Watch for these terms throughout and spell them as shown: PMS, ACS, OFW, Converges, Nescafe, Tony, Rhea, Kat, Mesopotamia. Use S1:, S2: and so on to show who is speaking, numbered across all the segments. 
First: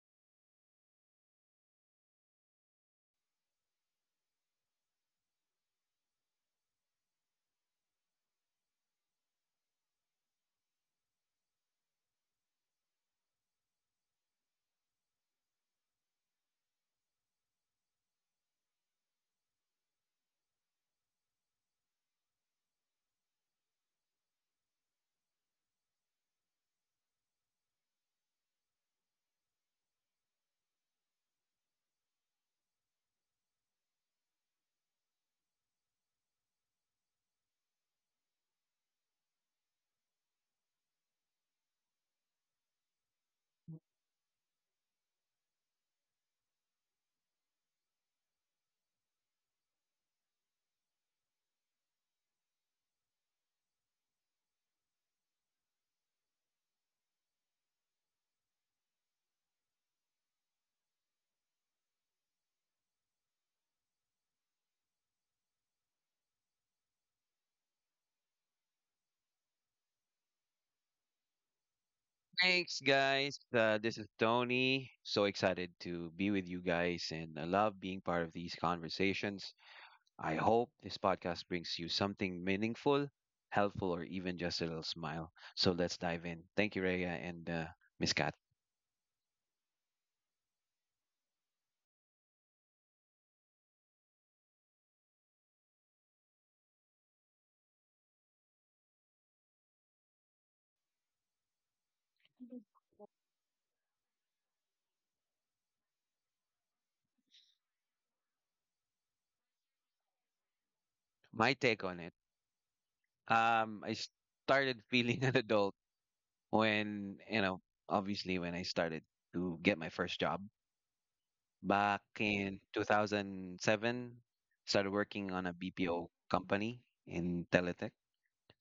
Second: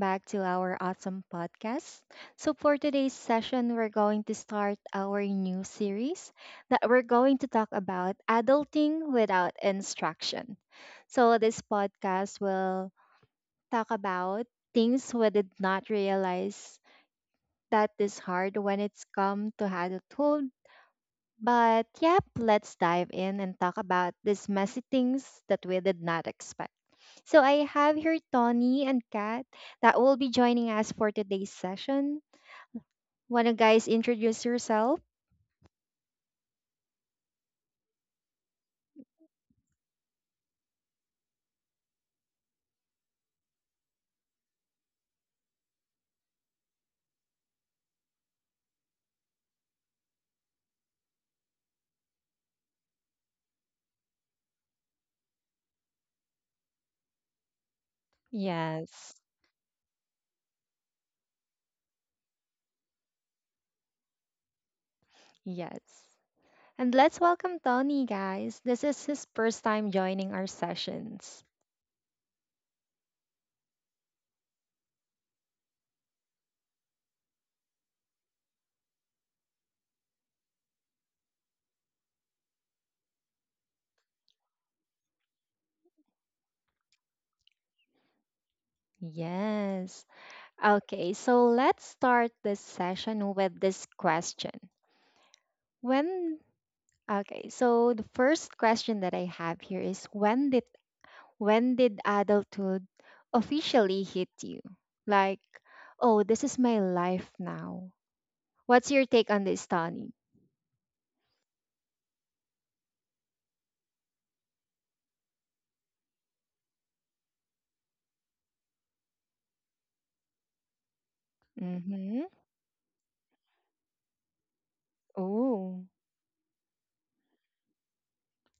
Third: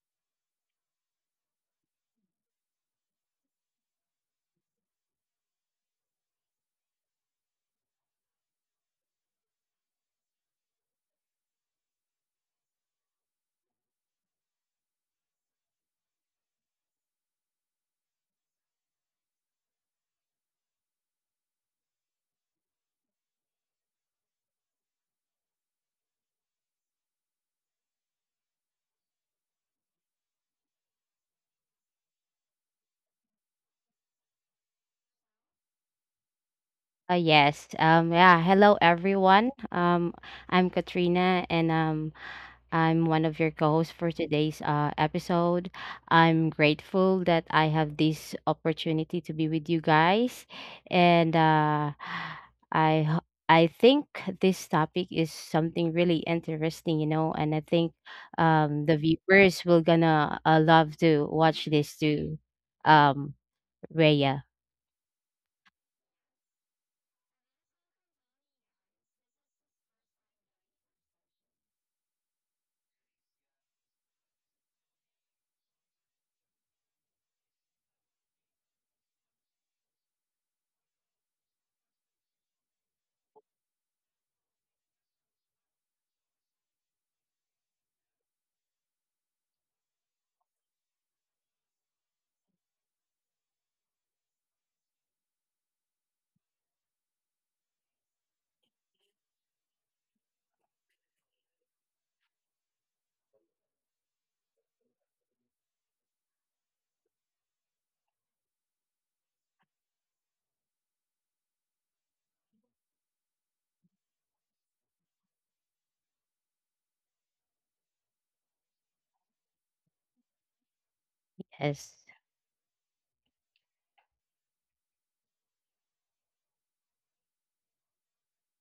S1: back to our awesome podcast. So, for today's session, we're going to start our new series that we're going to talk about adulting without instruction. So, this podcast will talk about things we did not realize that is hard when it's come to adulthood, but yep, let's dive in and talk about these messy things that we did not expect. So I have here Tony and Kat that will be joining us for today's session. Wanna guys introduce yourself?
S2: Yes. Yeah. Hello, everyone. I'm Katrina, and I'm one of your co-hosts for today's episode. I'm grateful that I have this opportunity to be with you guys, and I ho- I think this topic is something really interesting, you know, and I think the
S1: Yes.
S2: viewers will gonna love to watch this too. Um, Rhea.
S1: Yes. And let's welcome Tony, guys. This is his first time joining our sessions.
S3: Thanks, guys. This is Tony. So excited to be with you guys, and I love being part of these conversations. I hope this podcast brings you something meaningful, helpful, or even just a little smile. So let's dive in. Thank you, Rhea, and Miss Kat.
S1: Yes. Okay, so let's start this session with this question. When Okay, so the first question that I have here is when did adulthood officially hit you? Like, oh, this is my life now. What's your take on this, Tony?
S3: My take on it: I started feeling an adult when, obviously, when I started to get my first job. Back
S2: Yes.
S1: Mm-hmm.
S3: in 2007, started working on a
S1: Oh,
S3: BPO company in Teletech.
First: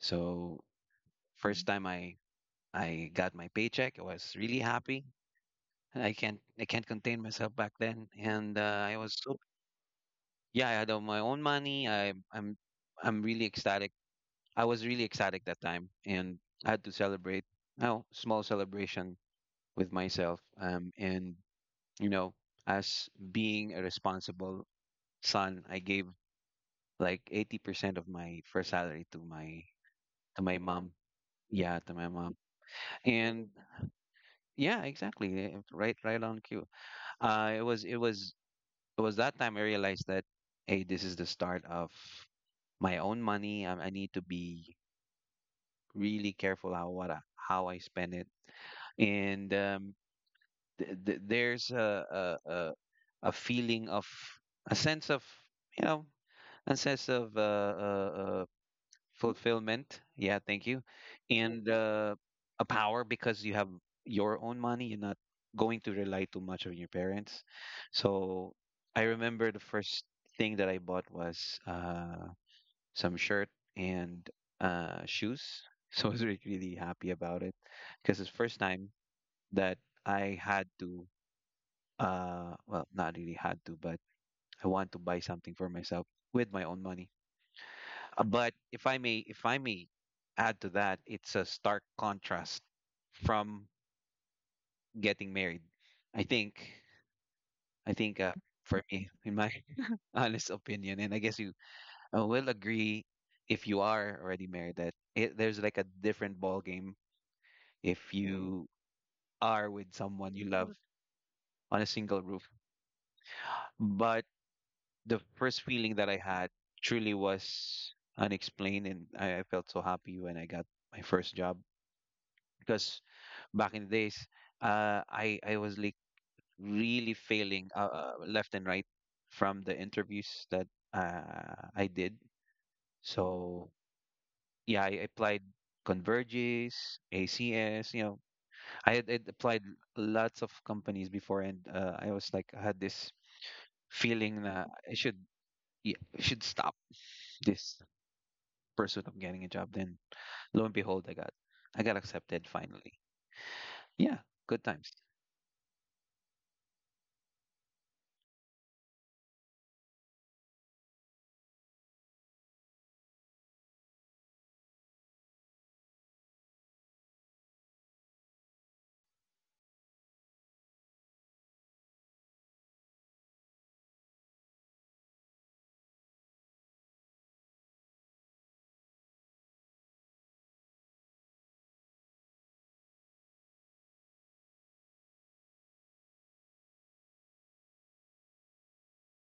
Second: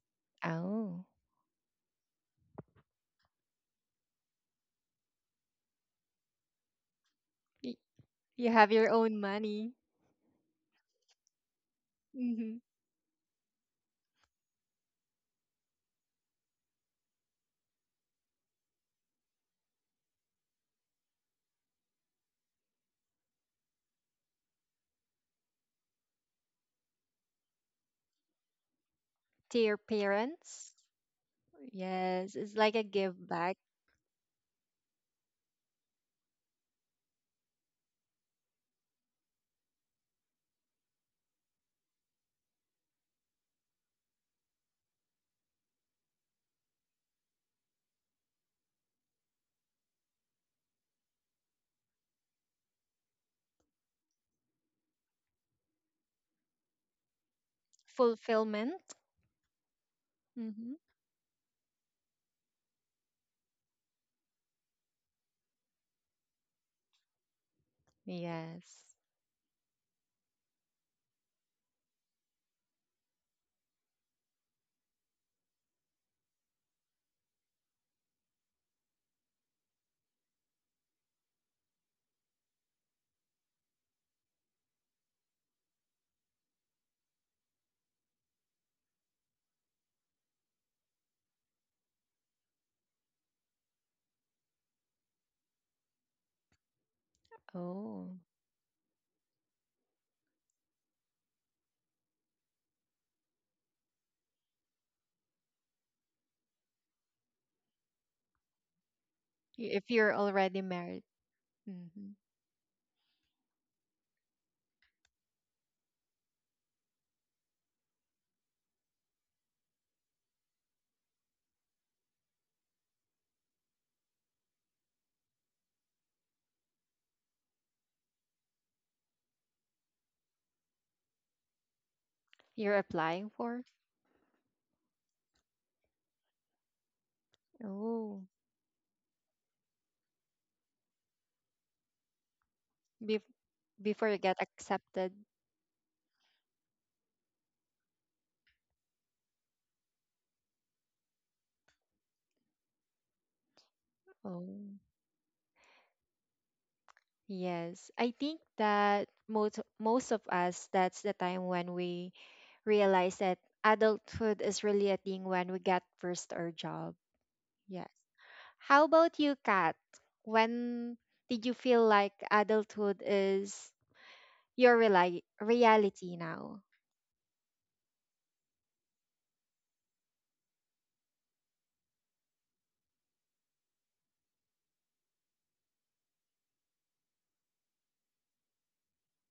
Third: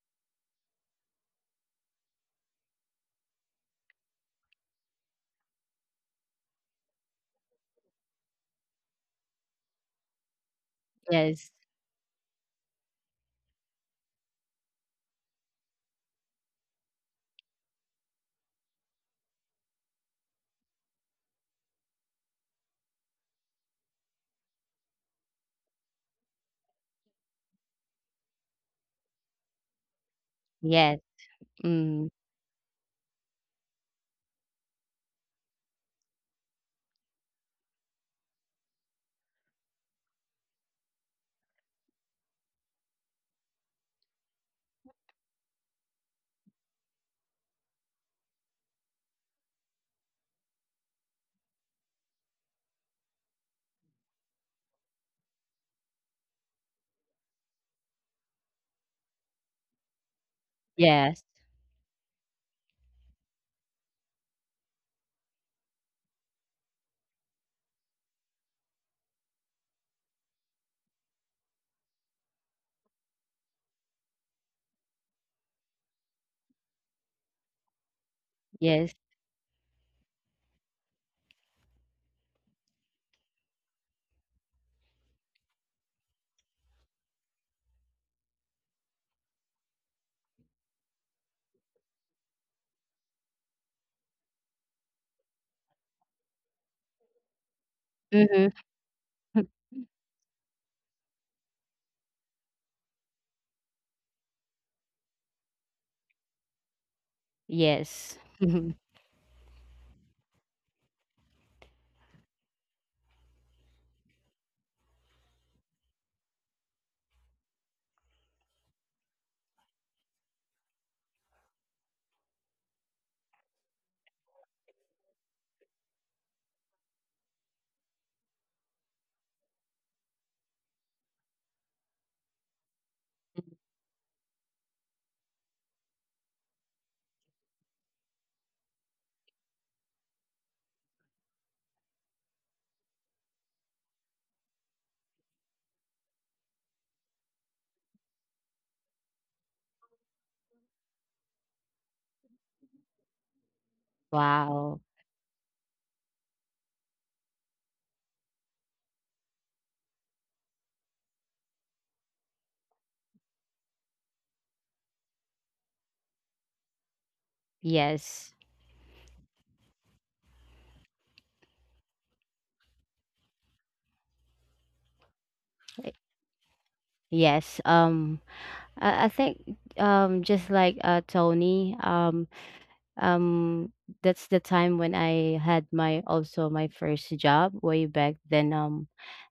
S3: So
S1: oh.
S3: first time I got my paycheck, I was really happy. I can't contain myself back
S1: Y-
S3: then,
S1: You
S3: and
S1: have your
S3: I was
S1: own
S3: so.
S1: money.
S3: Yeah, I had all my own
S2: Yes.
S3: money. i
S1: Hmm.
S3: i'm i'm really ecstatic. I was really ecstatic that time, and I had to celebrate, a small celebration with myself, and you know as being a responsible son, I gave like 80% of my first salary to
S1: To
S3: my
S1: your
S3: to my
S1: parents.
S3: mom.
S2: Yes.
S3: Yeah, to my
S2: Mm.
S1: Yes,
S3: mom.
S1: it's like a give
S3: And
S1: back.
S3: yeah, exactly. Right on cue. Uh it was it was it was that time I realized that, hey, this is the start of my own money. I need to be really careful how, how I spend it. And th th there's a a feeling of a sense of, you know, a sense of
S1: Fulfillment.
S3: fulfillment. Yeah, thank
S1: Hmm.
S3: you.
S2: Yes,
S3: And a power, because you have your own money. You're not going to rely too much on your parents. So
S1: Yes.
S3: I remember the first thing that I bought was some shirt and shoes. So I was really, really happy about it, because it's first time
S2: yes.
S3: that I had to, well, not really had to, but I want to buy something for myself with my own money. But if I may add to that, it's a stark contrast from getting married. I think, I
S1: Oh.
S3: think
S2: Mhm.
S3: for me, in my honest opinion, and I guess you will agree, if you are already married, that there's like a different ball game if
S2: Yes.
S3: you are
S1: If
S3: with
S1: you're
S3: someone you
S1: already
S3: love
S1: married.
S3: on a
S1: Hmm.
S3: single roof. But the first feeling that I had truly was unexplained, and I felt so happy when I got my first job, because back in the days, I was like really failing left and right from the interviews that I did.
S1: You're applying for.
S3: So yeah, I applied Converges, ACS. You know,
S1: Oh,
S3: I'd applied lots of companies before, and I was like, I had this
S1: be before you get
S3: feeling that I
S1: accepted.
S3: should yeah, I should stop this pursuit of getting a job. Then, lo and behold, I got accepted finally. Yeah,
S1: Oh,
S3: good
S2: Wow.
S3: times.
S1: yes. I think that most of us, that's the time when we realize that adulthood is really a thing when we get first our job. Yes.
S2: Yes.
S1: How about you, Kat? When did you feel like adulthood is your reli
S2: Eh,
S1: reality now?
S2: Yes. I think just like Tony, um that's the time when I had my also my first job way back then.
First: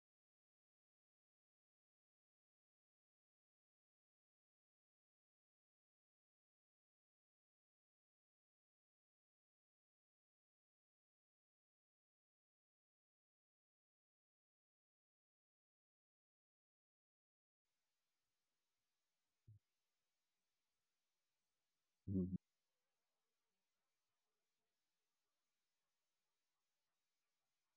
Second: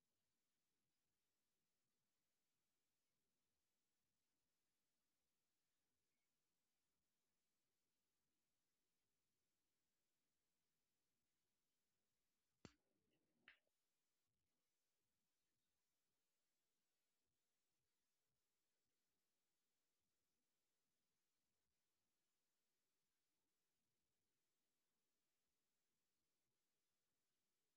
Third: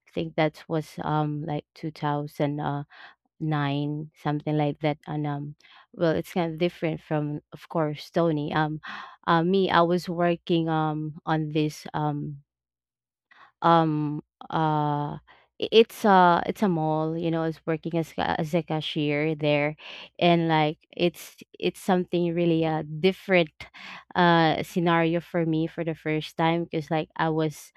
S2: I think that was like 2009, something like that. And well it's kind of different from of course Tony. Me, I was working on this um uh it's a mall, you know, I working as as a cashier there, and like it's something
S3: Mhm.
S2: really a different scenario for me for the first time because like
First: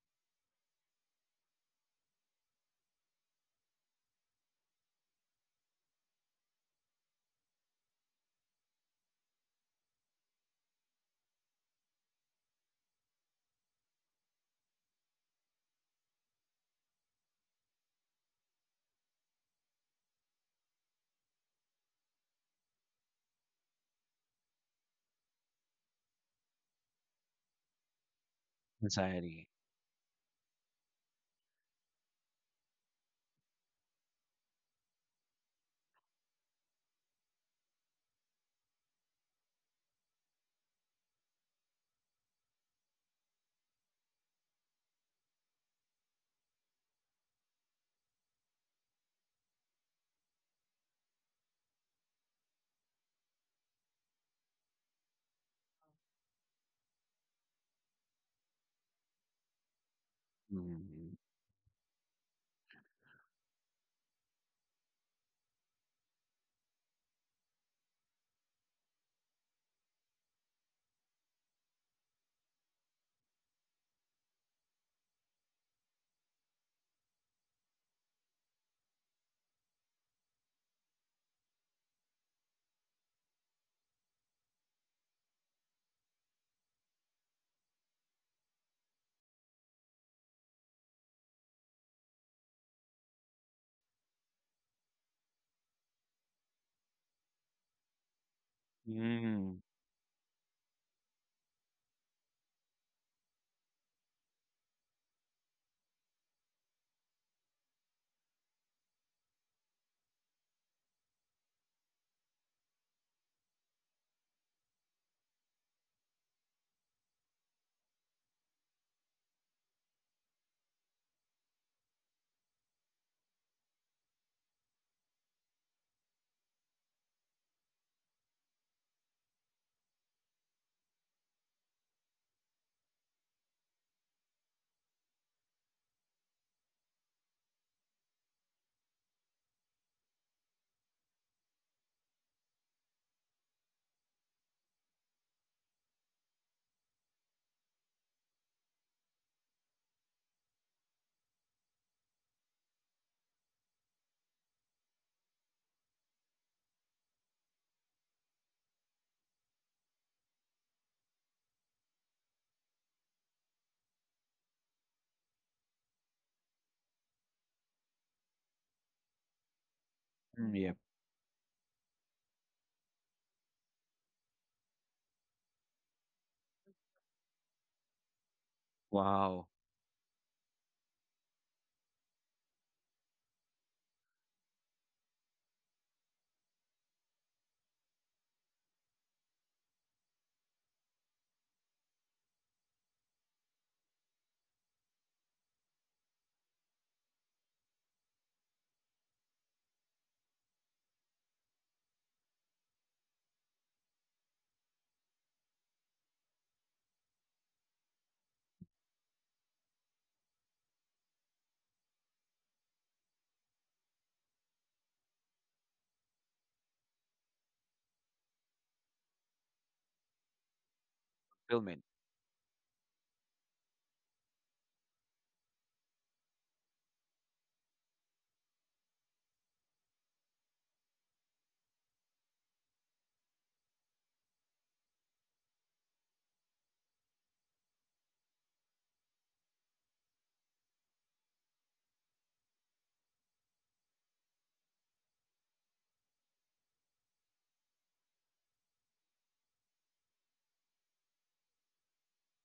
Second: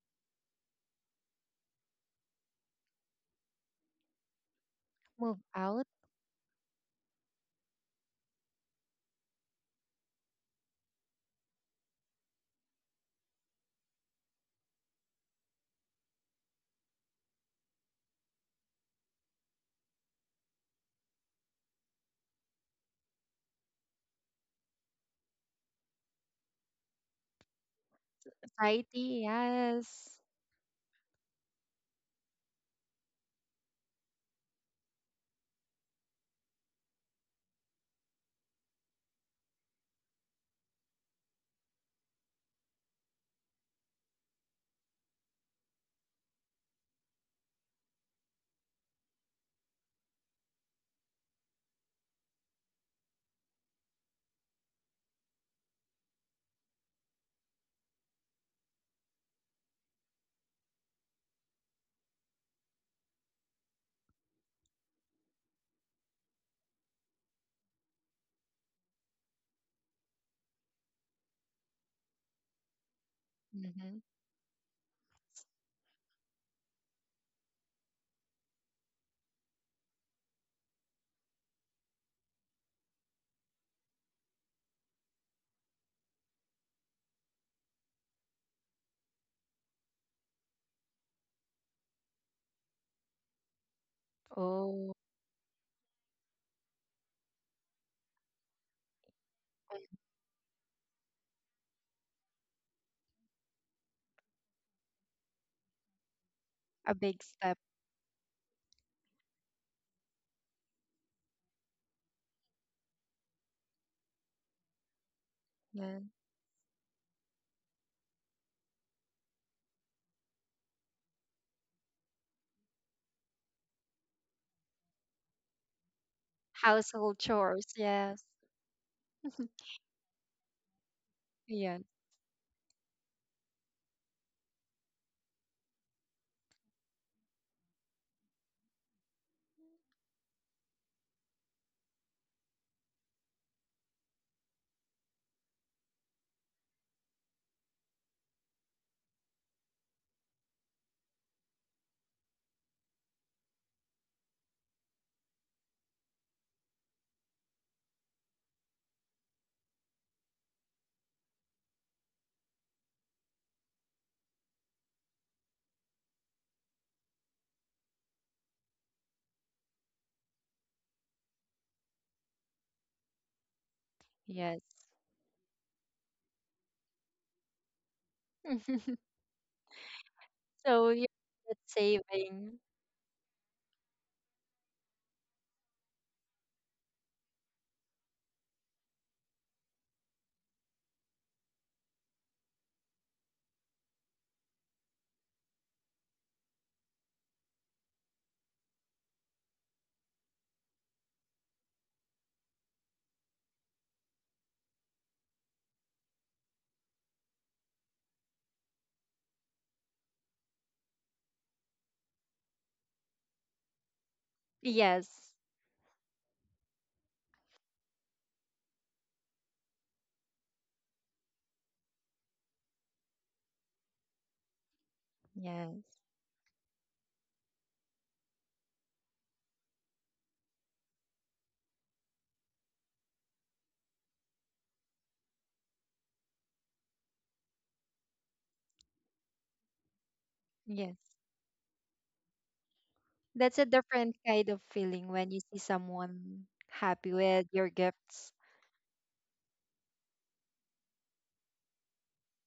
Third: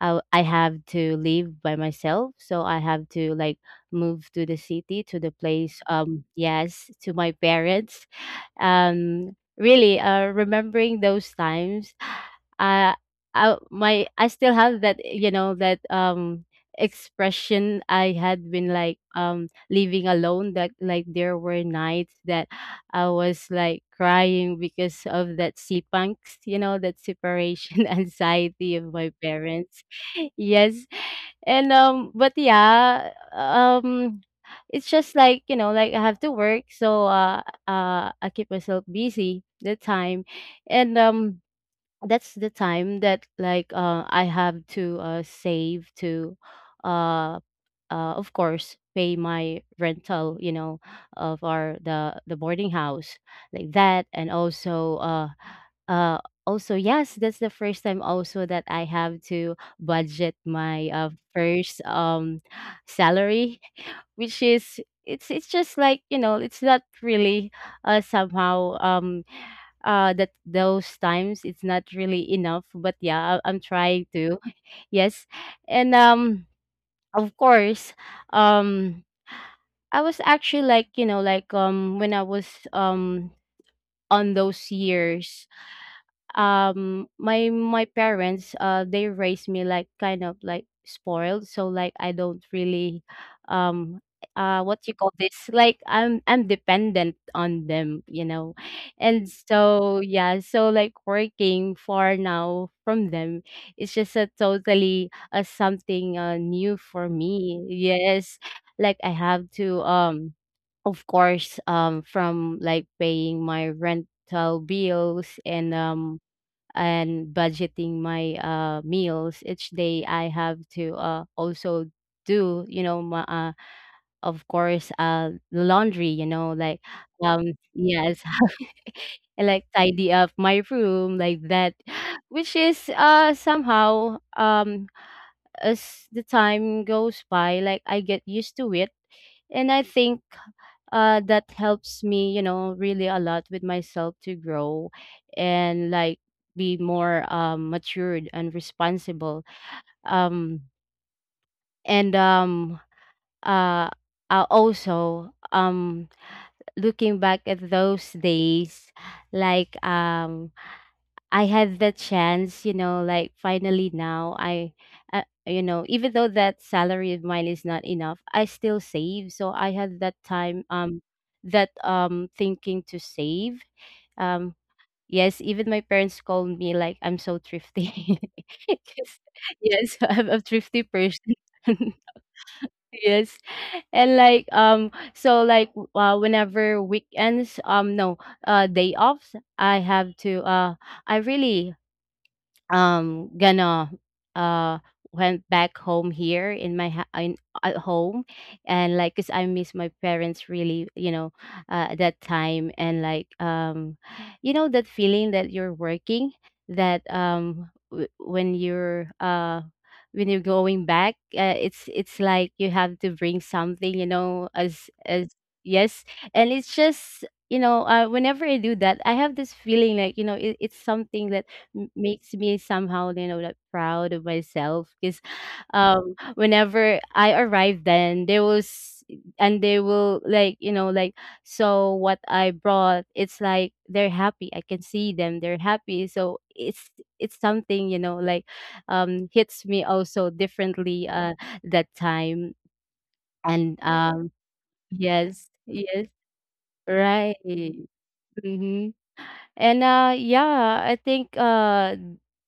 S2: I have to live by myself, so I have to like move to the city to the
S1: Move
S2: place.
S1: out.
S2: Yes, to my parents. Really, remembering those times, uh, I still have that, you know, that expression I had been like living alone. That like there were nights that I was like crying because of that sipangs, you know, that separation anxiety of my
S1: Society,
S3: Anxiety.
S2: parents.
S1: yes.
S2: Yes. And but yeah, it's just like, you know, like I have to work, so I keep myself busy that time. And that's the time that like I have to save to uh of course pay my rental, you know, of our the boarding house like that, and also uh also yes, that's the first time also that I have to budget my
S3: Mm,
S2: first salary which is it's just like, you know, it's not really somehow that those times it's not really enough, but yeah, I'm
S1: Mm-hmm.
S2: trying to. Yes. And of course um I was actually like, you know, like when I was um on those years, my parents they raised me like kind of like spoiled, so like I don't really um what
S1: Oh,
S2: you call this, like I'm dependent on them, you know. And
S3: mm,
S2: so yeah, so like working far now from them, it's just a totally something new
S1: a
S2: for
S1: big step.
S2: me, yes. Like I have to of course from like paying my rental bills and budgeting my meals each day, I have to also do, you know, of course laundry, you know, like
S1: Household
S2: um
S1: chores,
S2: yes,
S1: yes.
S2: and like tidy up my room like that,
S1: Yes,
S2: which is somehow as the time goes by, like I get used to it, and I think that helps me, you know, really a lot with myself to grow and like be more matured and responsible. Um, and uh, also, looking back at those days, like, I had the chance, you know, like finally now I, you know, even though that salary of mine is not enough, I still save. So I had that
S3: mm,
S2: time,
S3: yep.
S2: that thinking to save. Um,
S1: yes.
S2: yes, even my parents called me like I'm so thrifty. 'Cause-
S3: Wow.
S2: yes, I'm a thrifty
S1: So you're
S2: person.
S1: not saving.
S2: Yes, and like so like whenever weekends, no, day offs, I have to. I really gonna uh went back home here in my in at home, and like cuz I miss my parents really, you know, at that time. And like you know that feeling that you're working, that when you're going back, it's like you have to bring something, you know, as
S1: Yes,
S2: yes. And it's just, you know, whenever I do that, I have this feeling like, you know, it, it's something that
S3: Fulfillment.
S2: m makes me somehow, you know, like proud of myself, cause,
S1: yes,
S2: whenever I arrived, then there was and they will like, you know, like, so what I brought, it's like they're happy. I can see them, they're happy. So it's something, you know, like, hits me also
S1: yes.
S2: differently, that time.
S1: That's a
S2: And,
S1: different kind of feeling when you
S2: yes,
S1: see
S2: yes,
S1: someone happy
S2: right.
S1: with your gifts.
S2: Mhm. And yeah, I think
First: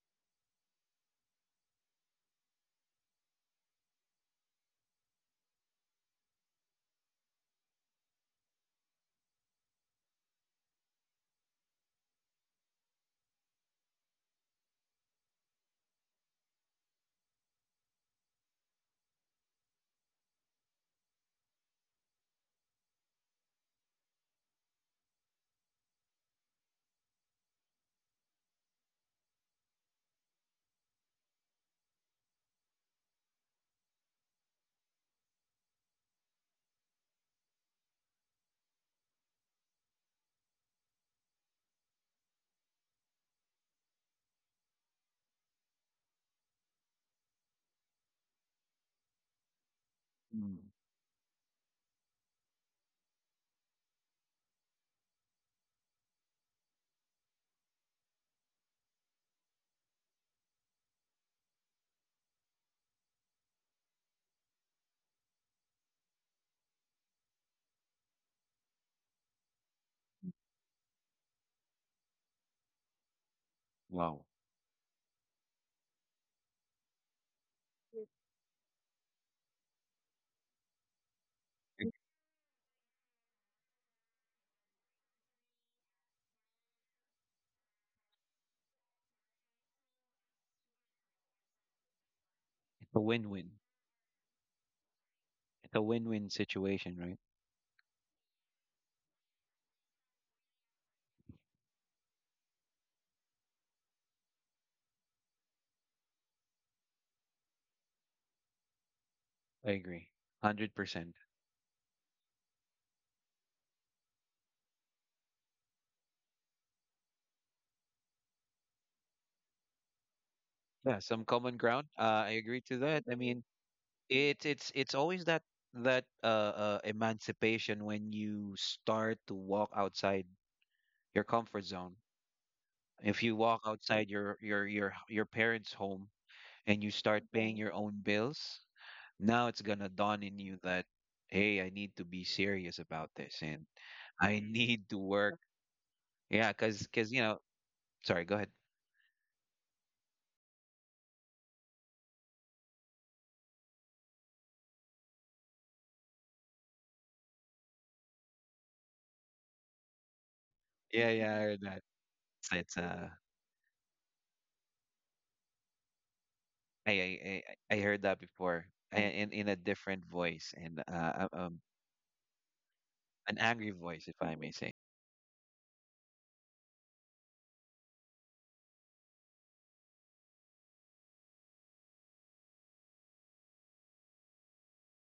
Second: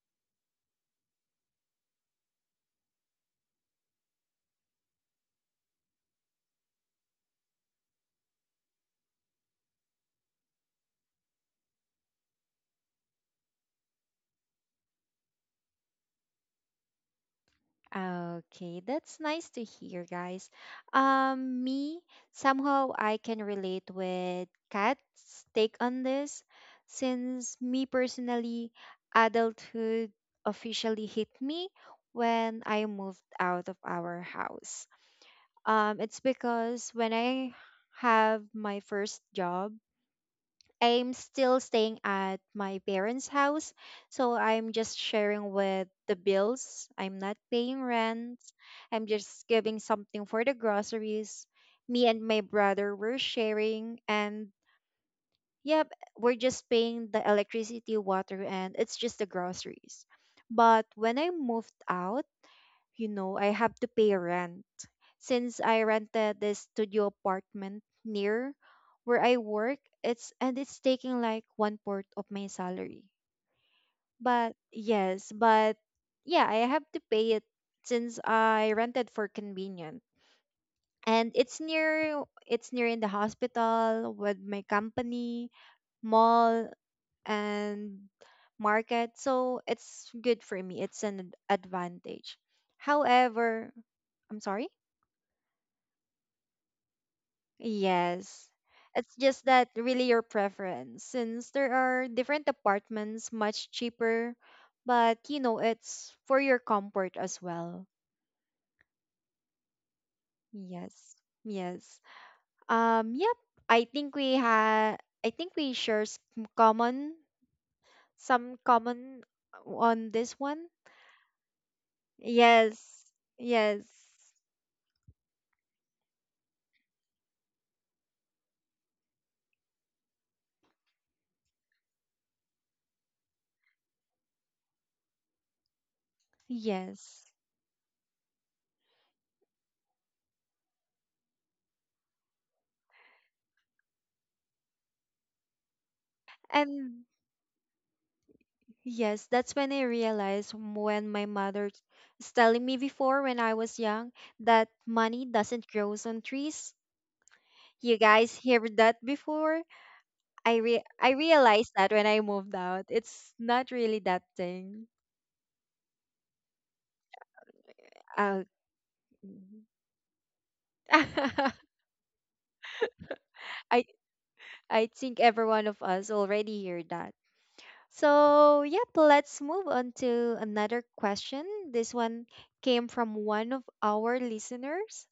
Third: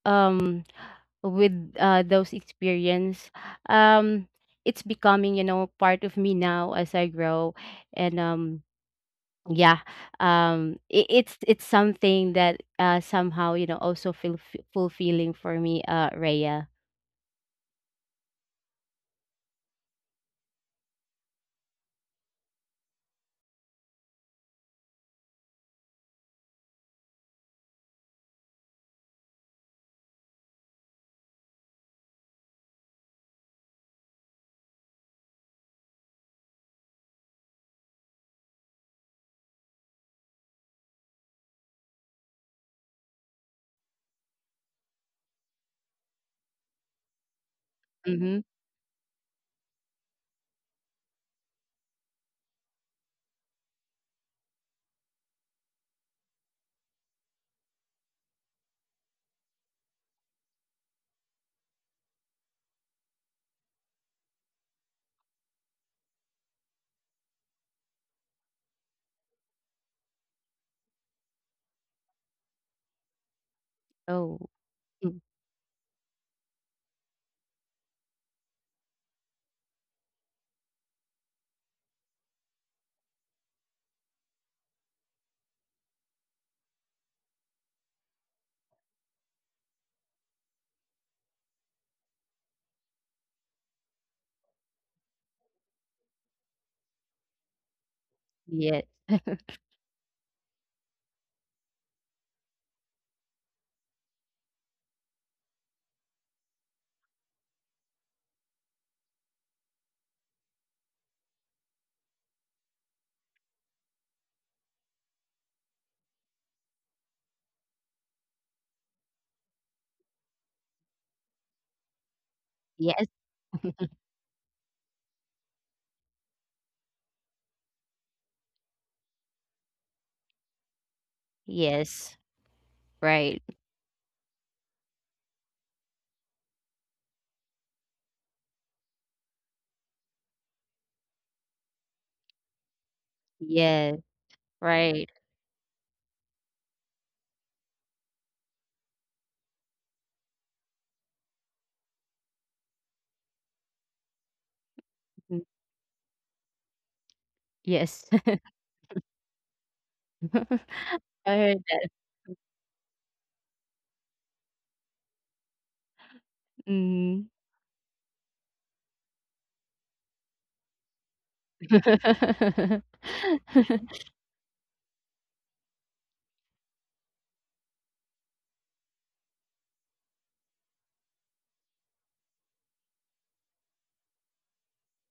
S2: um with those experience, um it's becoming, you know, part of me now as I grow. And yeah, it, it's something that somehow, you know, also feel fulfilling for me, Raya.
S1: Okay, that's nice to hear, guys. Me, somehow I can relate with Kat's take on this, since me personally, adulthood officially hit me when I moved out of our house. It's because when I have my first job, I'm still staying at my parents' house, so I'm just sharing with the bills. I'm not paying
S2: Mm-hmm.
S1: rent. I'm just giving something for the
S3: Mm,
S1: groceries. Me and my brother were sharing, and yep, we're just paying the electricity, water, and it's just the groceries. But when I moved out, you know, I have to pay rent. Since I rented this studio apartment near where I work, it's and it's taking like one fourth of my salary.
S3: wow.
S2: Oh,
S1: But
S2: mm,
S1: yes, but yeah, I have to pay it since I rented for convenience. And it's near in the hospital with my company, mall, and market. So it's good for me. It's an advantage.
S3: It's a win-win.
S1: However, I'm sorry?
S3: It's a win-win situation, right?
S1: Yes.
S2: yes,
S1: It's just that really your preference since there are different apartments much cheaper, but you know, it's for your comfort as well.
S3: I agree.
S1: Yes.
S3: 100%.
S1: Yes. Um, yep. I think we had I think we share some common on this one.
S3: Yeah, some common ground. I agree to that.
S1: Yes.
S2: yes,
S3: I mean,
S1: Yes.
S3: it's always that that emancipation when you start to walk outside your comfort zone.
S2: yes,
S3: If you
S2: right.
S3: walk outside your parents' home, and you start
S1: Yes.
S3: paying your own bills, now it's gonna dawn in you that, hey, I need to be serious about this, and
S2: Yes,
S3: I need to
S2: right.
S3: work. Yeah, because
S1: And
S3: because you know, sorry, go ahead.
S1: yes, that's when I realized when my mother is telling me before when I was young that money
S2: Mm,
S1: doesn't grow on trees. You
S2: yes.
S1: guys hear that before?
S3: Yeah,
S1: I
S3: yeah,
S2: I
S3: I
S2: heard
S3: heard
S1: realized
S3: that.
S2: that.
S1: that when I
S3: it's
S1: moved
S3: it's,
S1: out.
S3: uh
S1: It's not really that thing.
S3: i i
S2: Mm-hmm.
S3: i I heard that
S1: Uh,
S3: before in a different voice, and an angry
S1: I
S3: voice, if I may say.
S1: I think every one of us already hear that. So, yep, let's move on to another question. This one came from one of our listeners.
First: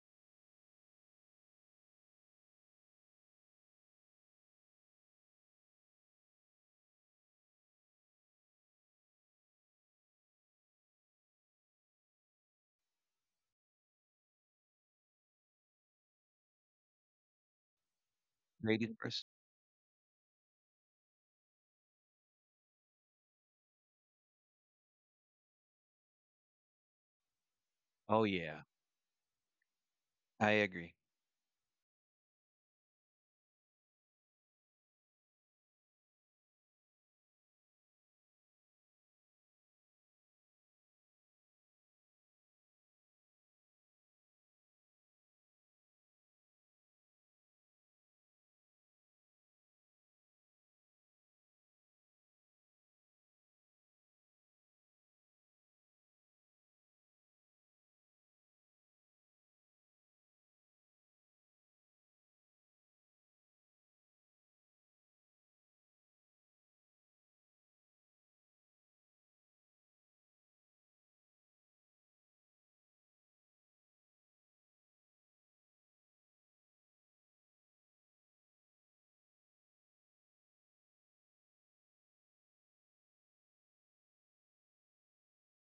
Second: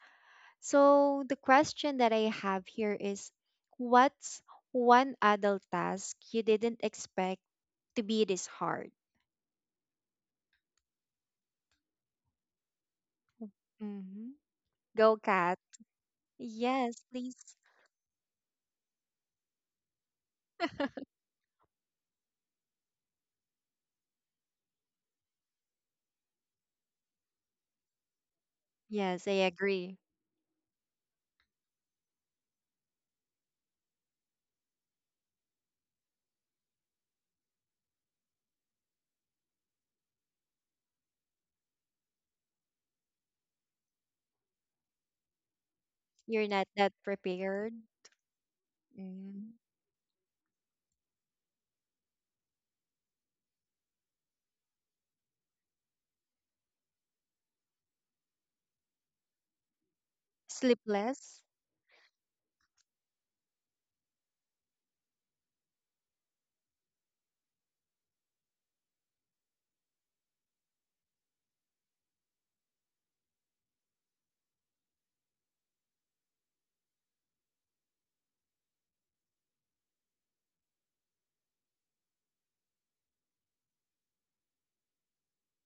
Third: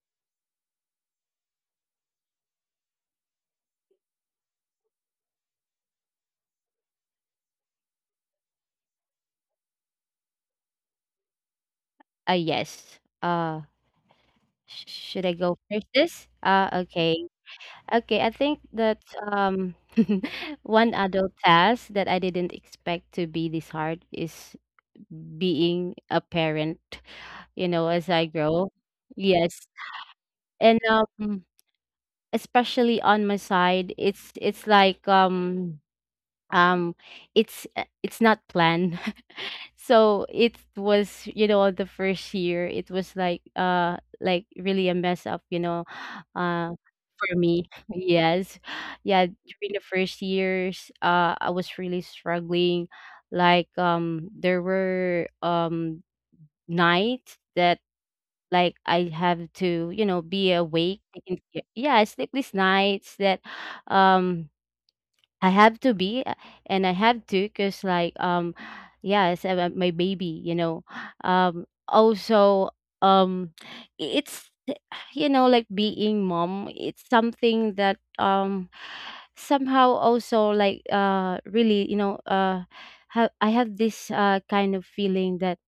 S1: So the question that I have here is what's one adult task you didn't expect to be this hard?
S2: Yes.
S1: Mm-hmm.
S2: Sh
S1: Go,
S2: should I go
S1: Kat.
S2: first this?
S1: Yes,
S2: Okay.
S1: please.
S2: Okay, I think that
S3: Graded person.
S2: um one adult task that I didn't expect to be this hard is being a parent, you know, as I
S3: Oh yeah.
S2: grow.
S1: Yes, I
S2: Yes.
S1: agree.
S3: I
S2: And
S3: agree.
S2: especially on my side, it's like um it's not planned, so it was, you know, the first year it was like really a mess up, you know,
S1: You're not
S2: uh
S1: that
S2: for me.
S1: prepared.
S2: Yes. Yeah,
S1: Mm.
S2: during the first years I was really struggling, like there were nights that, like, I have to, you know, be awake. I
S1: Sleepless.
S2: yes, sleepless nights that um I have to be, and I have to, cause like, yeah, it's my baby, you know. Also um, it's eh, you know, like being mom. It's something that somehow also like really, you know, have I have this kind of feeling that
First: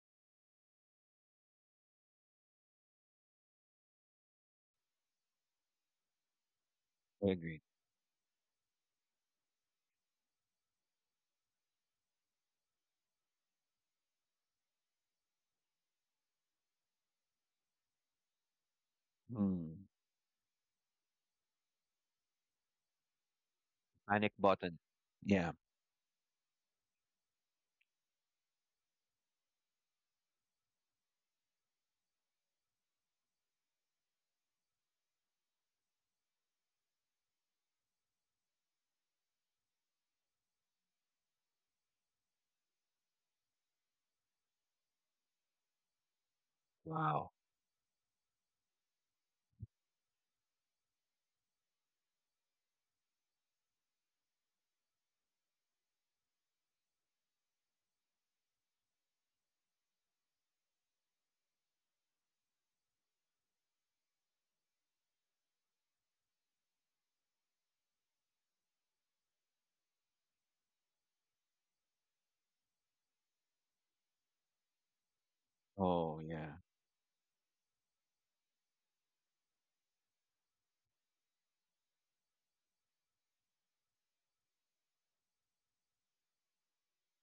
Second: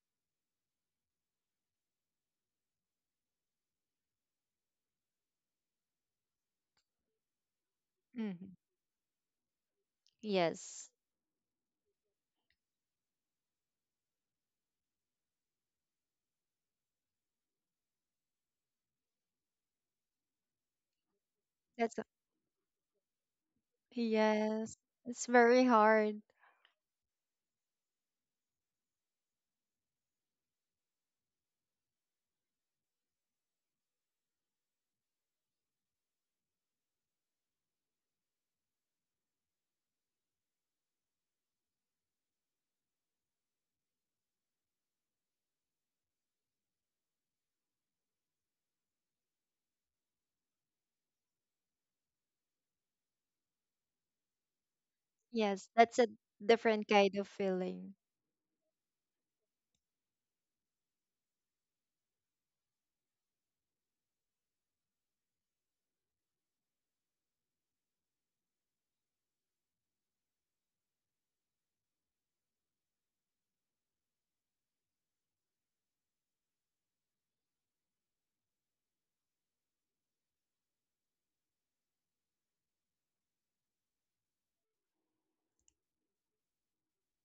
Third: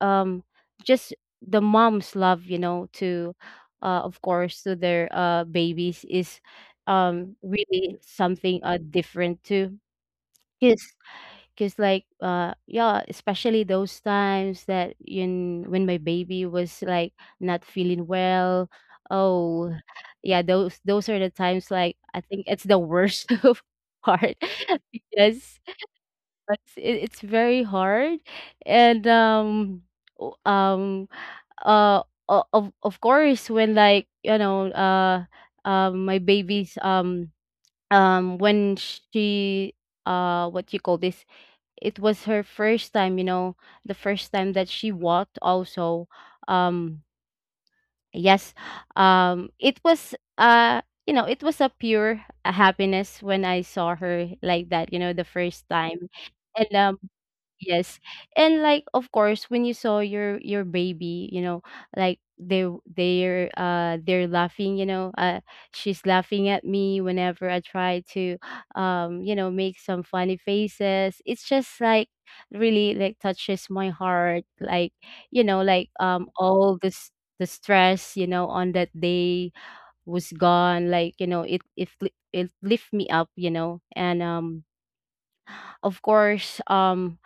S2: um just the mom's love, you know, to of course to their babies is
S3: I agree.
S2: really
S1: Mm-hmm.
S2: something different too,
S1: Yes.
S2: because because like yeah, especially those times that in when my baby was like not feeling well. Oh
S3: Mm.
S2: yeah, those are the times, like,
S1: That's a-
S2: I think it's the worst of
S3: Panic
S2: part
S1: yes.
S3: button.
S1: It's
S3: Yeah.
S2: because
S1: very hard.
S2: it's, it's very hard. And o- um uh of course, when like, you know, my baby's when she what you call this, it was her first time, you know, the first time that she walked also, um
S3: Wow.
S2: yes, it was you know, it was a pure happiness when I saw her like that, you know, the first
S1: Yes, that's
S2: time.
S1: a
S2: And
S1: different kind of feeling.
S2: yes. And like of course when you saw your baby, you know, like they're laughing, you know, she's laughing at me whenever I try to you know, make some funny faces. It's just like really like touches my heart. Like, you know, like
S3: Oh yeah.
S2: all this the stress, you know, on that day was gone. Like, you know, it it lift me up, you know. And of course, um,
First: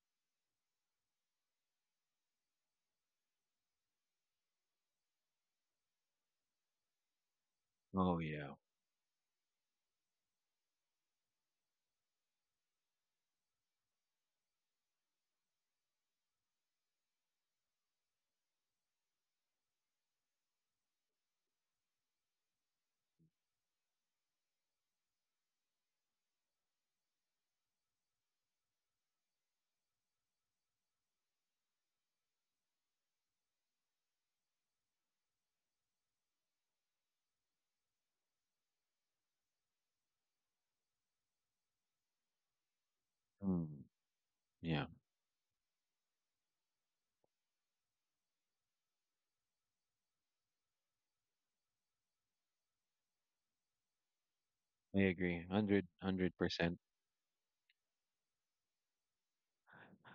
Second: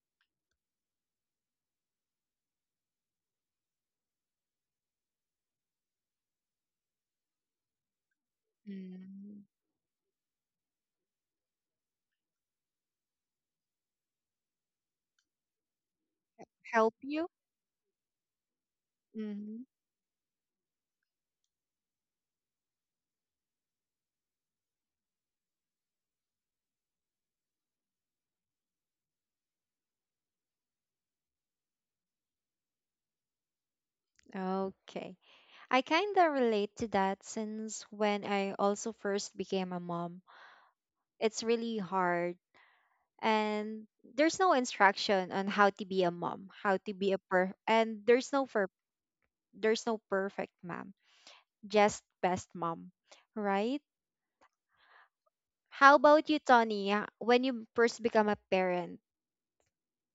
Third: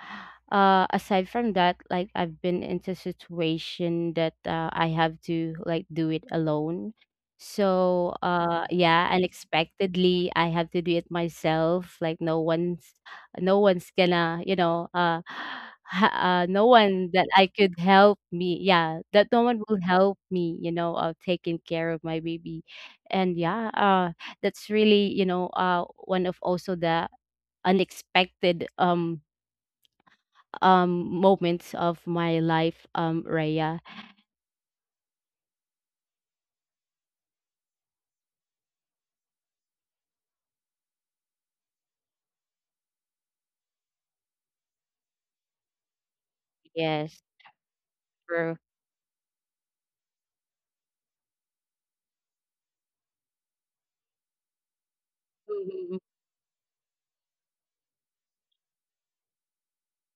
S2: uh, aside from that, like I've been into situation that I have to like do it alone. So,
S3: Oh yeah.
S2: yeah,
S1: Mm.
S2: unexpectedly, I have to do it myself. Like no one's gonna, you know, ha- no
S1: Help
S2: one that
S1: you?
S2: I could help me. Yeah, that no one
S1: Mm-hmm.
S2: will help me. You know, of taking care of my baby, and yeah, that's really, you know, one of also the unexpected um moments of my life, Raya.
S1: Okay. I kind of relate to that since when I also first became a mom, it's really hard.
S3: Mm.
S1: And there's no
S3: Yeah,
S1: instruction on how to be a mom, how to be a
S2: Yes,
S1: per and there's no
S2: true.
S1: for there's no perfect mom, just best mom, right?
S3: I agree. Hundred,
S1: How
S2: Mhm.
S1: about
S3: hundred
S1: you,
S3: percent
S1: Tony? When you first become a parent?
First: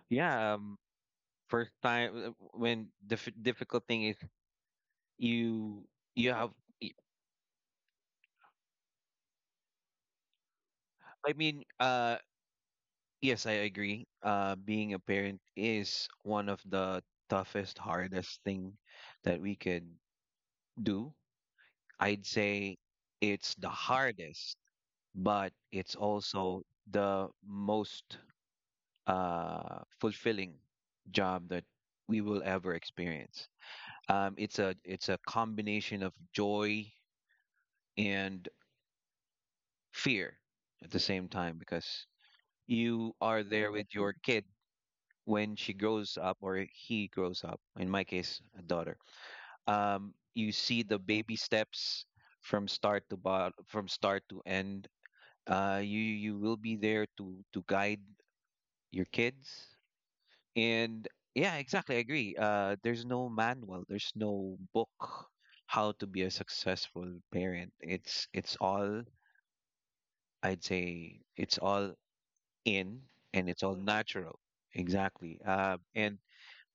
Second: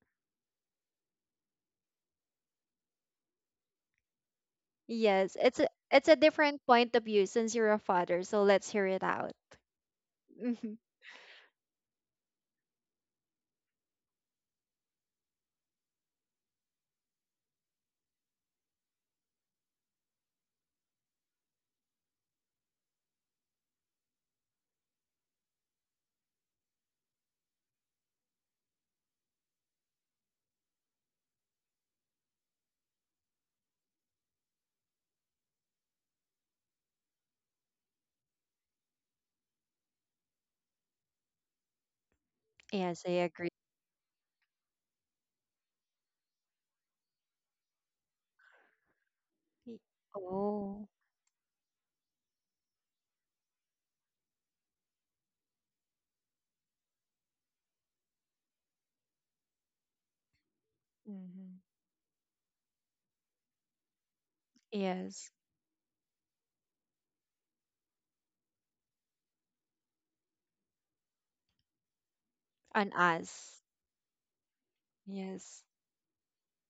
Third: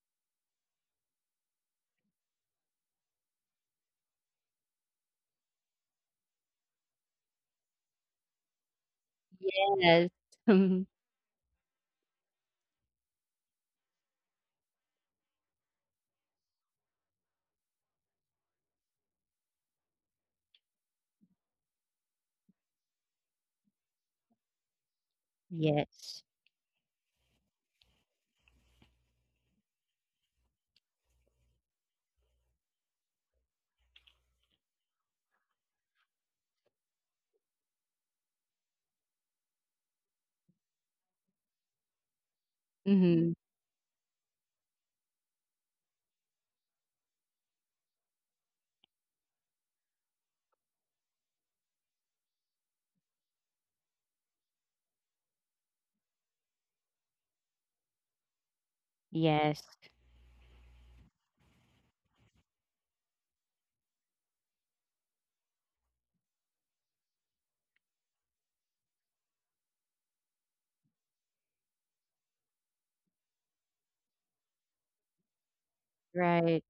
S3: Yeah. First time, when the difficult thing is,
S1: Yes, it's a,
S3: you
S1: it's a
S3: you have
S1: different
S3: y-
S1: point of view since you're a father, so let's hear it out.
S2: Yes.
S1: Mhm.
S3: I mean, yes, I agree. Being a parent is one of the toughest, hardest thing that we could do. I'd say it's the hardest, but it's
S2: Yes.
S3: also the most fulfilling job that we will ever experience. It's a combination of joy and fear at the same time, because
S1: Yes,
S3: you
S1: I
S2: Mm-hmm.
S3: are
S1: agree.
S3: there with your kid when she grows up or he grows up. In my case, a daughter.
S1: Y-
S3: You see
S1: Oh.
S3: the baby steps from start to end. You will be there to guide your kids.
S2: Yes.
S3: And yeah,
S1: Hmm.
S3: exactly. I agree. There's no manual. There's no book
S1: Yes.
S3: how to be a successful parent. It's all, I'd say, it's all
S1: On
S3: in, and it's
S1: us.
S3: all natural, exactly.
S1: Yes.
S3: And
S2: Right.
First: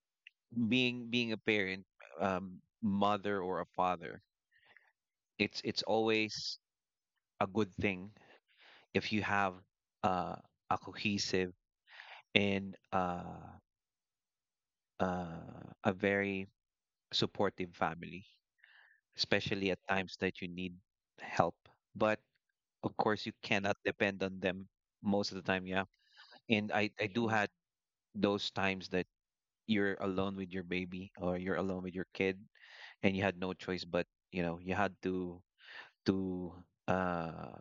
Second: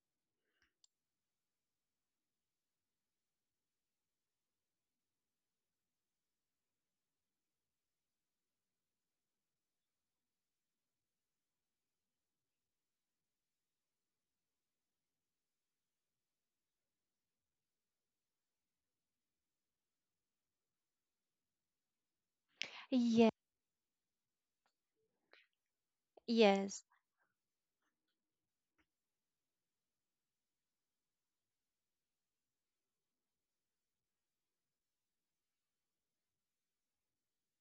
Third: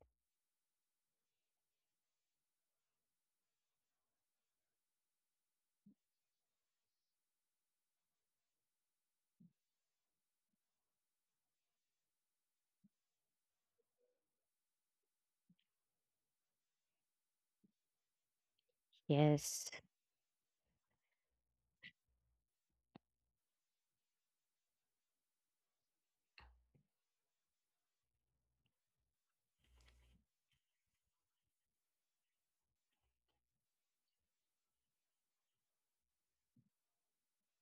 S3: being a parent, mother or a father, it's always a good thing if you have uh, a cohesive and a very supportive family,
S2: Yes.
S3: especially at times that you need help, but of course
S1: Yes.
S3: you cannot depend on them most of the time, yeah. And
S1: Yes.
S3: I do had those times that you're alone with your baby or you're alone with your kid, and you had no choice, but you know, you had to uh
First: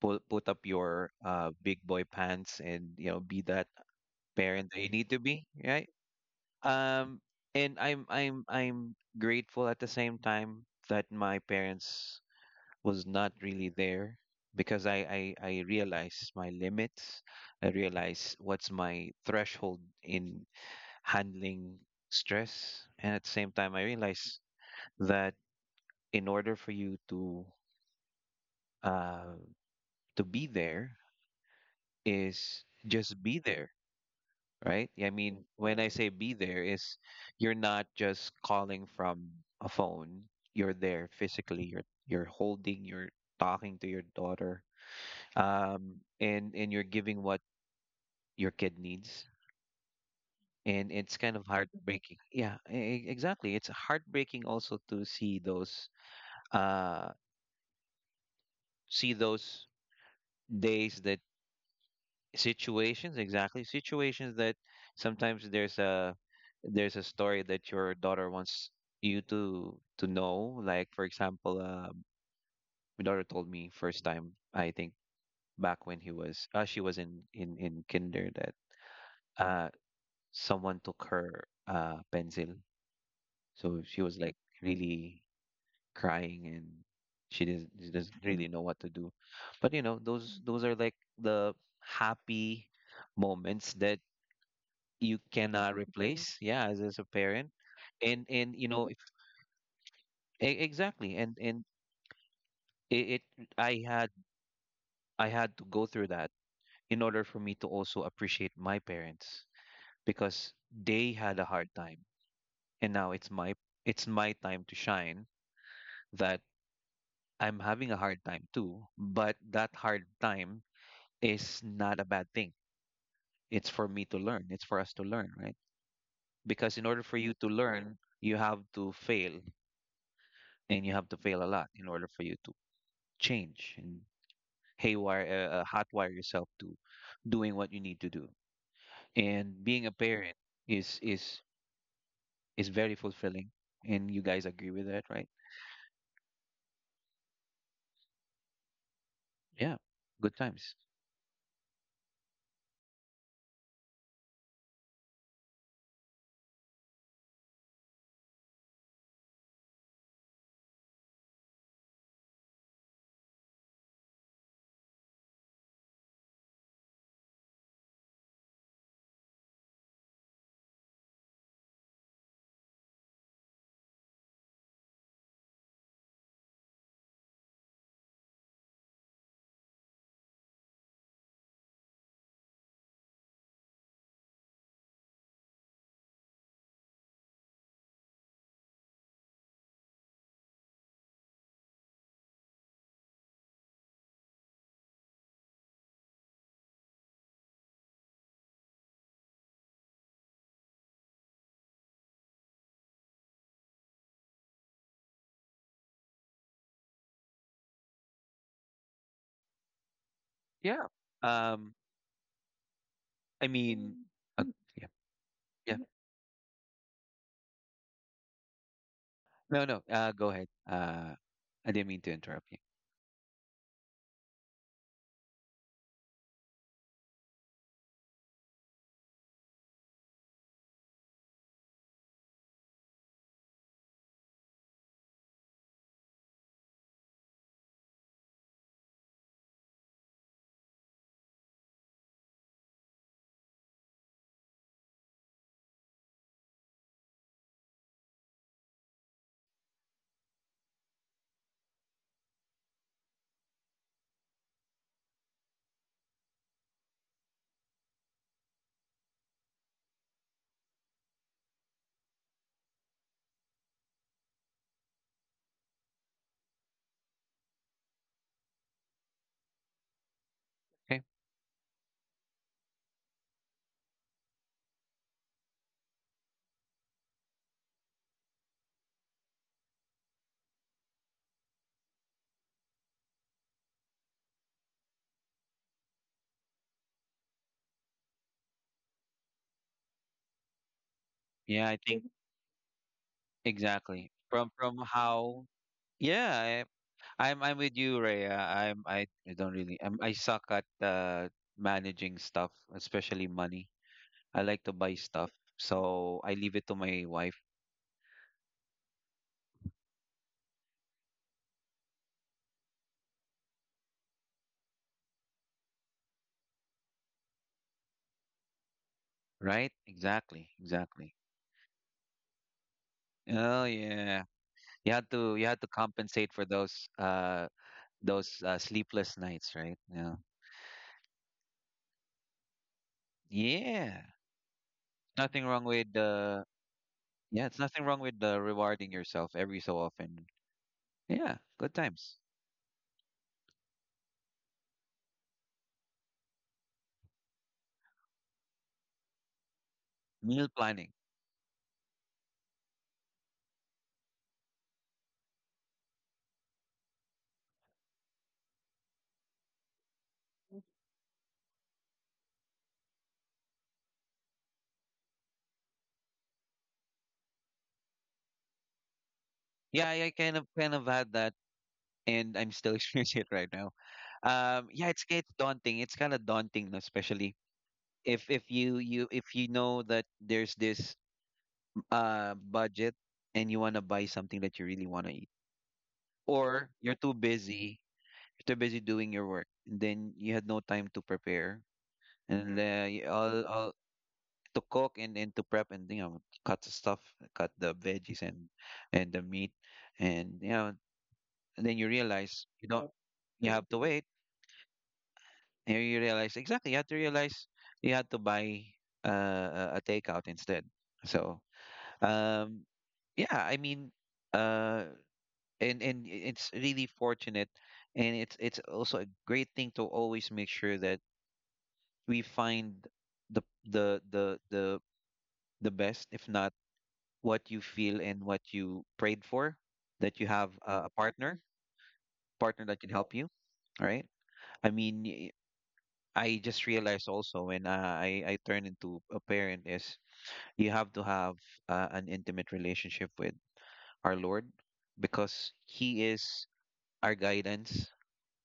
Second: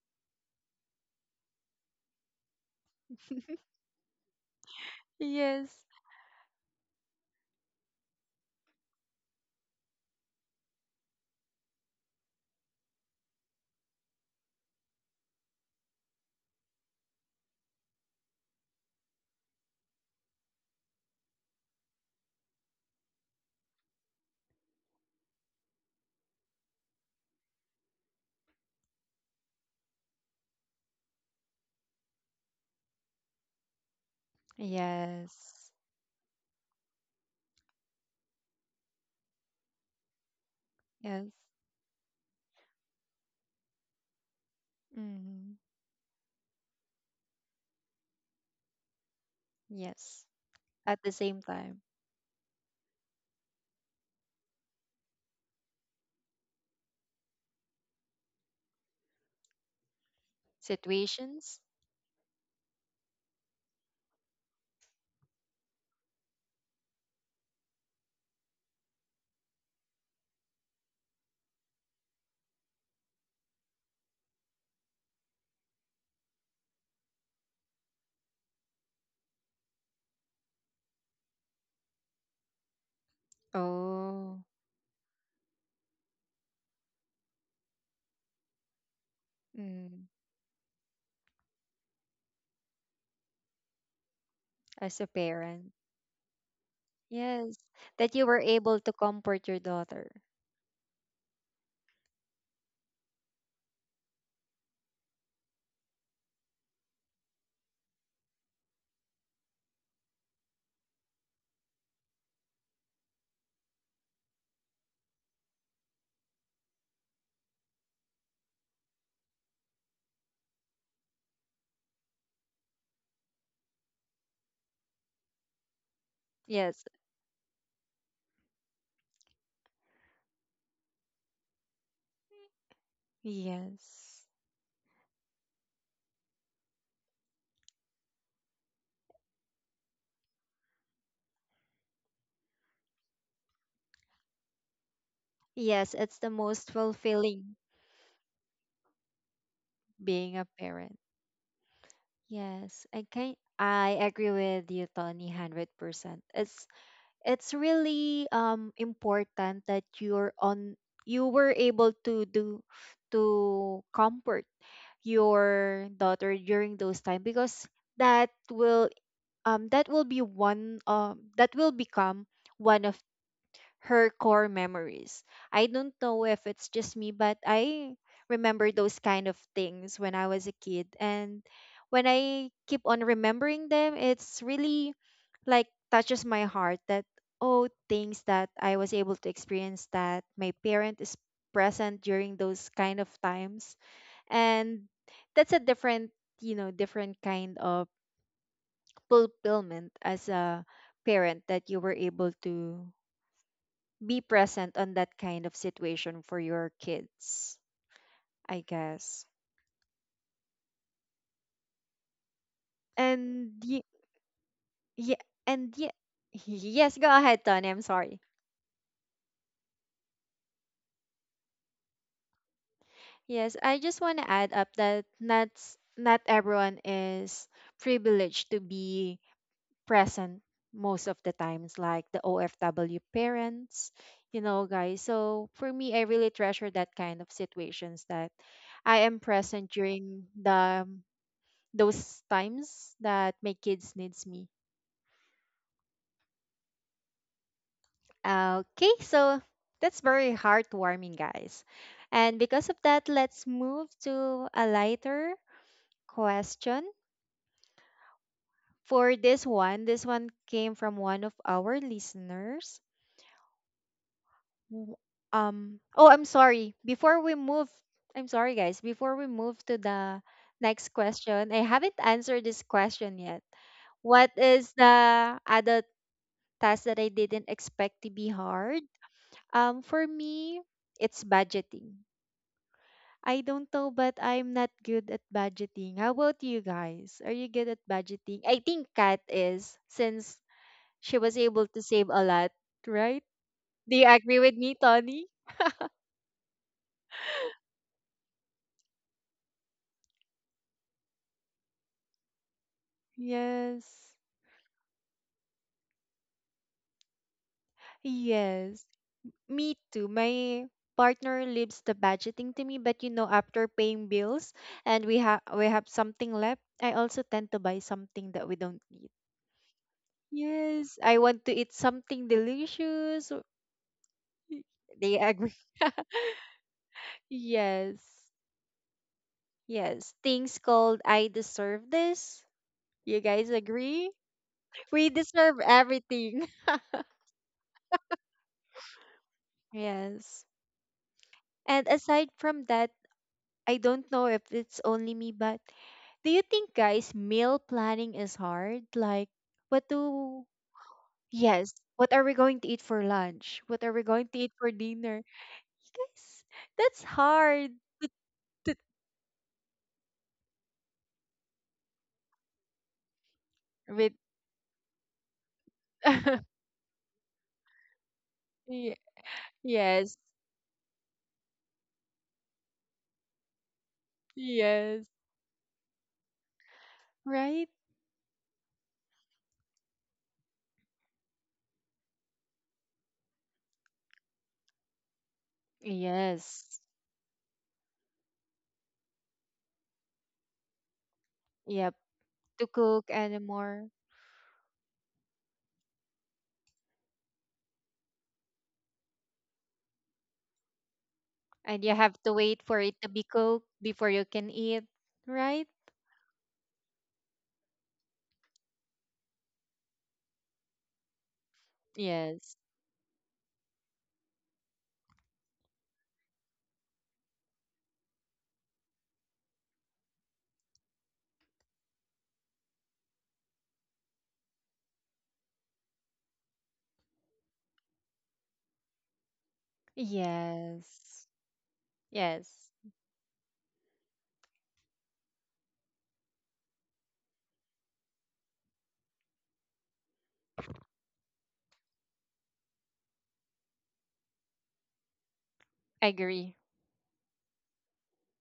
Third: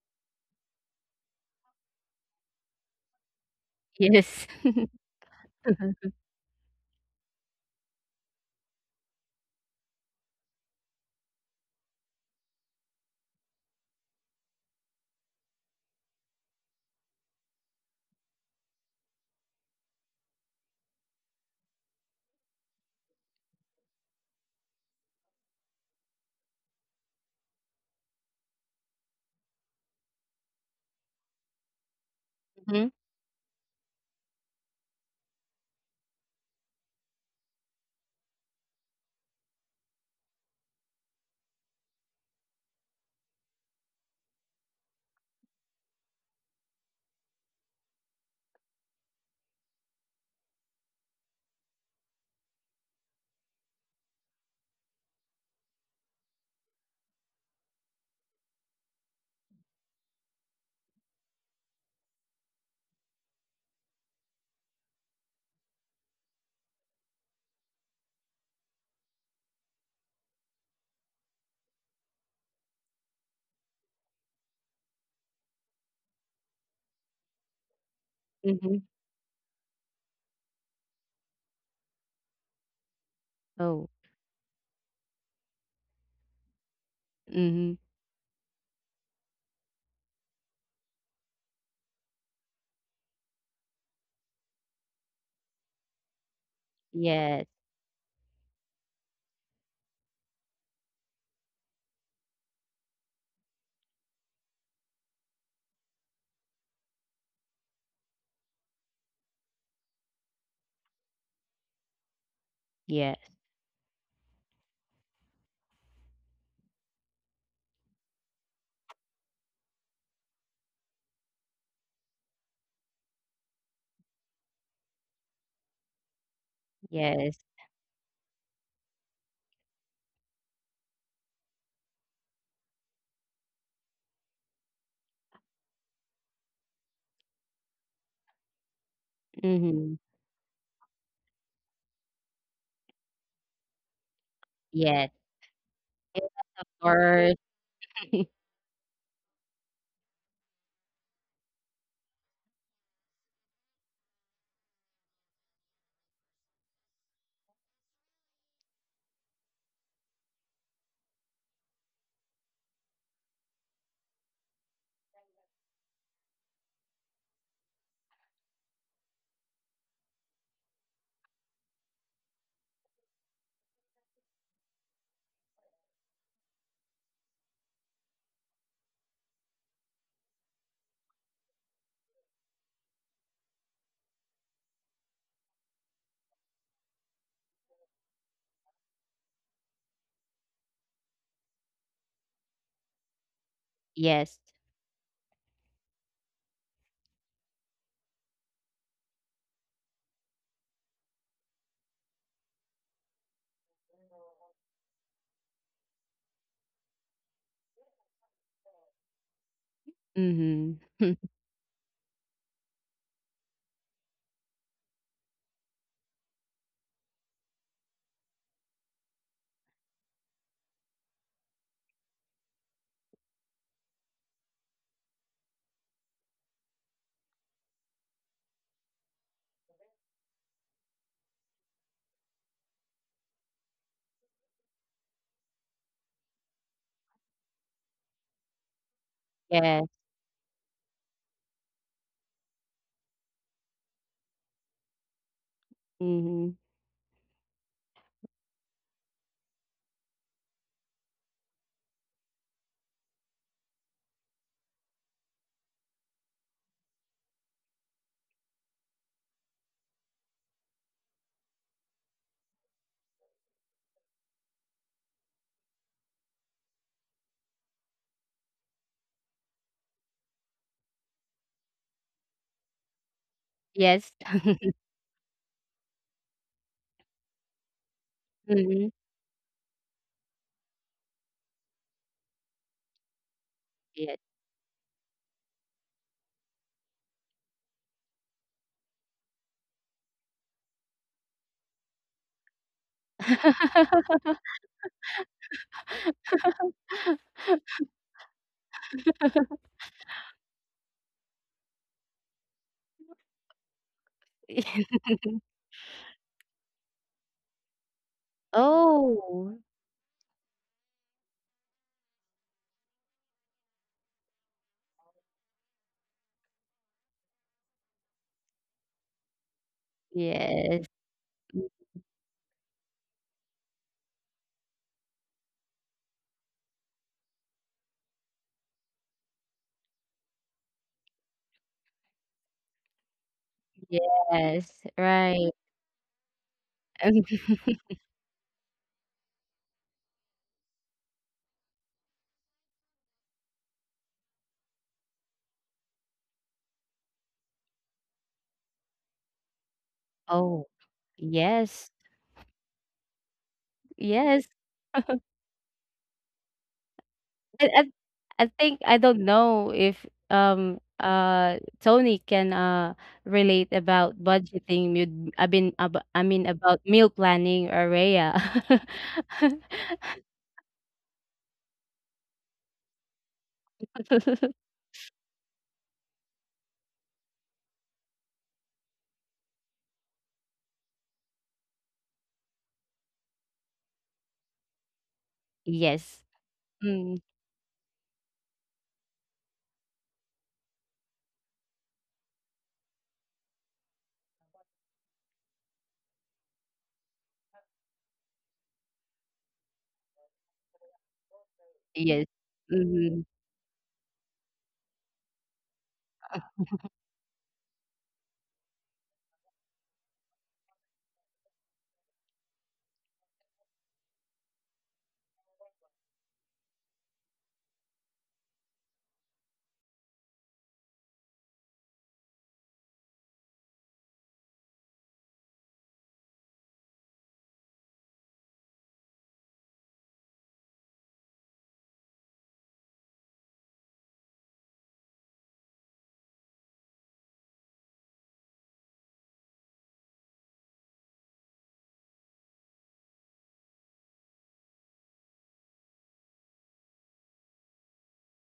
S3: put up your big boy pants, and you know, be that
S2: Yes.
S3: parent that you need to be,
S1: Yes.
S3: right. um and I'm grateful at the same time that my parents was not really there, because I realize my limits. I realize what's my threshold in handling stress, and at the same time I realize that, in order for you to uh, be there, is
S2: Hmm.
S3: just be there, right. I mean,
S1: Yes.
S3: when I say be there is, you're not just calling from a phone, you're there
S1: Yes.
S3: physically, you're holding, you're talking to your daughter.
S1: Hmm.
S3: Um and and you're giving what your kid needs.
S1: Yes.
S3: And
S1: At the
S3: it's kind
S1: same
S3: of
S1: time,
S3: heartbreaking. Yeah, exactly, it's heartbreaking also to uh see those days that
S1: situations.
S3: situations, exactly, situations that sometimes there's a, story that your daughter wants you to know. Like, for example, my daughter told me, first time I think, back when he was she was in kinder, that
S2: Hmm.
S3: uh someone took her pencil. So
S2: Oh.
S3: she was like
S1: Oh,
S3: really crying, and she doesn't
S2: Mm-hmm.
S3: she doesn't really know what to do. But you know,
S1: mm.
S3: those are like the happy moments that
S1: As a
S3: you
S1: parent.
S3: cannot replace, yeah, as a
S2: Yes.
S3: parent.
S1: Yes. That
S3: and
S1: you were
S3: and you
S1: able
S3: know,
S1: to
S3: if,
S1: comfort your daughter.
S3: e- exactly, and it I had I had to go through that in order for me to also appreciate my parents, because they had a hard time, and now
S2: Yes.
S3: it's my time to shine, that I'm having a hard time too, but that hard time is not a bad thing. It's for me to learn, it's for us to learn, right? Because in
S1: Yes.
S3: order for you
S2: Yes.
S3: to learn, you have to fail, and you have to fail a lot in order for you change, and
S1: Yes.
S3: hotwire yourself to doing what you need to do. And being a
S2: Mm-hmm.
S3: parent is is is very fulfilling. And you guys agree with that,
S2: Yes.
S3: right?
S1: Yes. It's
S2: Yes,
S1: the
S2: of
S1: most
S2: course.
S1: fulfilling
S3: Yeah, good
S1: being a
S3: times.
S1: parent. Yes. I agree with you, Tony, 100%. It's it's really important that you were able to comfort your daughter during those time, because that will that will become one of her core memories. I don't know if it's just me, but I remember those kind of things when I was a kid, and when I keep on remembering them, it's really like touches my heart that, oh, things that I was able to experience that my parent is present during those kind of times,
S2: Yes.
S1: and that's a different you know different kind of fulfillment as a parent that you were able to be present on that kind of situation for your kids, I guess.
S3: Yeah.
S2: Mm-hmm.
S3: Um, I
S1: And
S3: mean, uh, yeah,
S1: yeah,
S3: yeah.
S1: and yeah, yes, go ahead, Tony, I'm sorry.
S3: No, no. Go ahead. I didn't mean to interrupt you.
S1: Yes, I just want to add up that not everyone is privileged to be present most of the times, like the OFW parents, you know, guys. So for me, I really treasure that kind of situations that I am present
S2: Yes.
S1: during the those times that my kids needs me.
S2: Mm-hmm.
S1: Okay, so that's very heartwarming, guys. And because of that, let's move to a lighter question. For this one came from one of our listeners. W- oh, I'm sorry. Before we move, I'm sorry, guys. Before we move to the next
S3: Okay.
S1: question, I haven't answered this question yet.
S2: Yes.
S1: What is the other task that I didn't expect to be hard?
S2: Mm-hmm.
S1: For me, it's budgeting. I don't know, but
S2: Yes.
S1: I'm not good at budgeting. How about you guys? Are you good at budgeting? I think Kat is, since she was
S3: Yeah,
S1: able
S3: I
S1: to
S3: think
S1: save a lot, right? Do
S3: exactly
S1: you agree
S3: from
S1: with me, Tony?
S3: how. Yeah, I'm with you, Rhea. I'm I don't really I'm, I suck at managing stuff, especially money.
S1: Yes.
S3: I like to buy stuff, so I leave it to my wife.
S1: Yes.
S2: Oh.
S1: Me too. My partner leaves the budgeting to me, but you know, after paying bills and we have something left, I also tend to buy something that we don't need.
S3: Right? Exactly.
S2: Yes.
S1: Yes,
S3: Exactly.
S1: I want to
S2: Mm,
S1: eat something delicious.
S3: Oh yeah.
S1: Y-
S3: You had
S1: Do
S3: to you
S1: agree?
S3: had to compensate for those
S1: Yes.
S3: sleepless nights, right? Yeah.
S1: Yes, things called I deserve this. You guys
S3: Yeah.
S1: agree?
S2: yes.
S1: We
S3: Nothing
S2: Right.
S1: deserve
S3: wrong with
S1: everything.
S3: Yeah, it's nothing wrong with rewarding yourself every so often.
S1: Yes.
S3: Yeah, good
S1: And
S3: times.
S1: aside from that, I don't know if it's only me, but do you think, guys, meal planning is hard? Like, what
S3: Meal
S1: do,
S2: Oh,
S3: planning.
S1: yes,
S2: yes.
S1: what are we going to eat for lunch? What are we going to
S2: Yes.
S1: eat for dinner? Guys, that's
S2: I,
S1: hard
S2: I I think I don't know if Tony can relate
S1: with,
S2: about budgeting I mean ab I mean about meal planning or Rhea.
S1: Ye-
S3: Yeah, I
S1: yes,
S3: kind of had that, and I'm still experiencing it right now. Yeah, it's
S1: yes,
S3: it's daunting. It's kind of daunting, no, especially
S1: right?
S3: if you know that there's this budget, and you want to buy something that you really want to eat,
S2: Yes.
S3: or
S1: Yes,
S2: Mm,
S3: you're too busy doing your work, and then you had no time to prepare,
S1: yep,
S3: and
S1: to
S3: you-
S1: cook
S3: all
S1: anymore.
S3: to cook and then to prep, and you know, cut the stuff, cut the veggies and the meat, and you know, and then
S1: And
S3: you
S1: you have
S2: yes.
S1: to
S3: realize
S1: wait
S3: you
S1: for
S3: don't.
S1: it to
S2: Mm-hmm.
S1: be
S3: You
S1: cooked
S3: have to wait.
S1: before you can eat, right?
S3: And you realize, exactly, you had to realize you had to buy a takeout instead. So
S1: Yes,
S3: um, yeah, I mean, uh, it's really fortunate, and it's also a great thing to always make sure that we find the the the the the best, if not what you feel and what you prayed for, that you have a a
S1: yes.
S3: partner partner
S1: Yes,
S3: that can help you. All right. I mean, I just realized also when I turn into a parent is, you have to have an intimate relationship with our Lord, because He
S1: I
S3: is
S1: agree.
S3: our guidance.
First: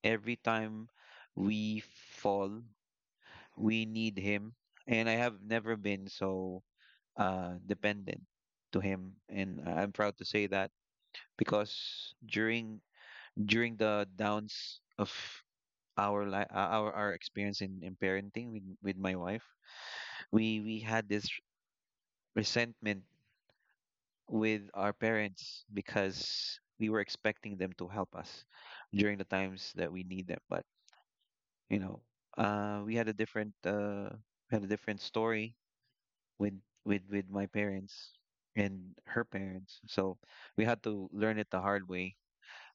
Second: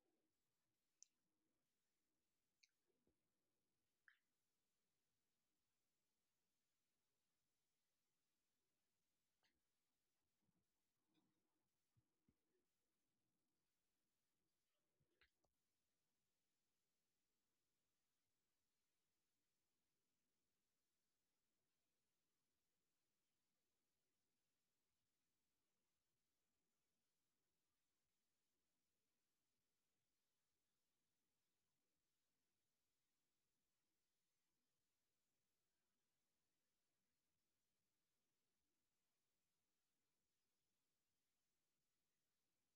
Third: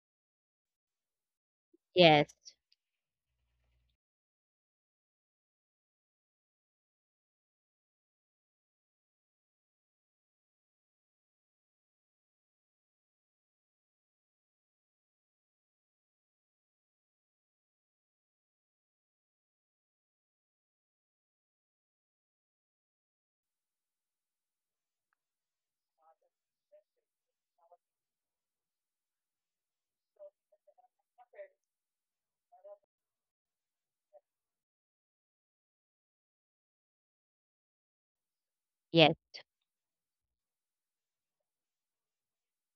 S3: Every time we
S2: Yes.
S3: fall, we need Him, and I have never been so dependent to Him, and I'm proud to say that because during during the downs of our experience in parenting with my wife we had this resentment with our parents because we were expecting them to help us during the times that we need them. But you know, uh, we had a different uh, we had a different story with with my parents and
S2: Yes.
S3: her parents. So we had to learn it the hard way.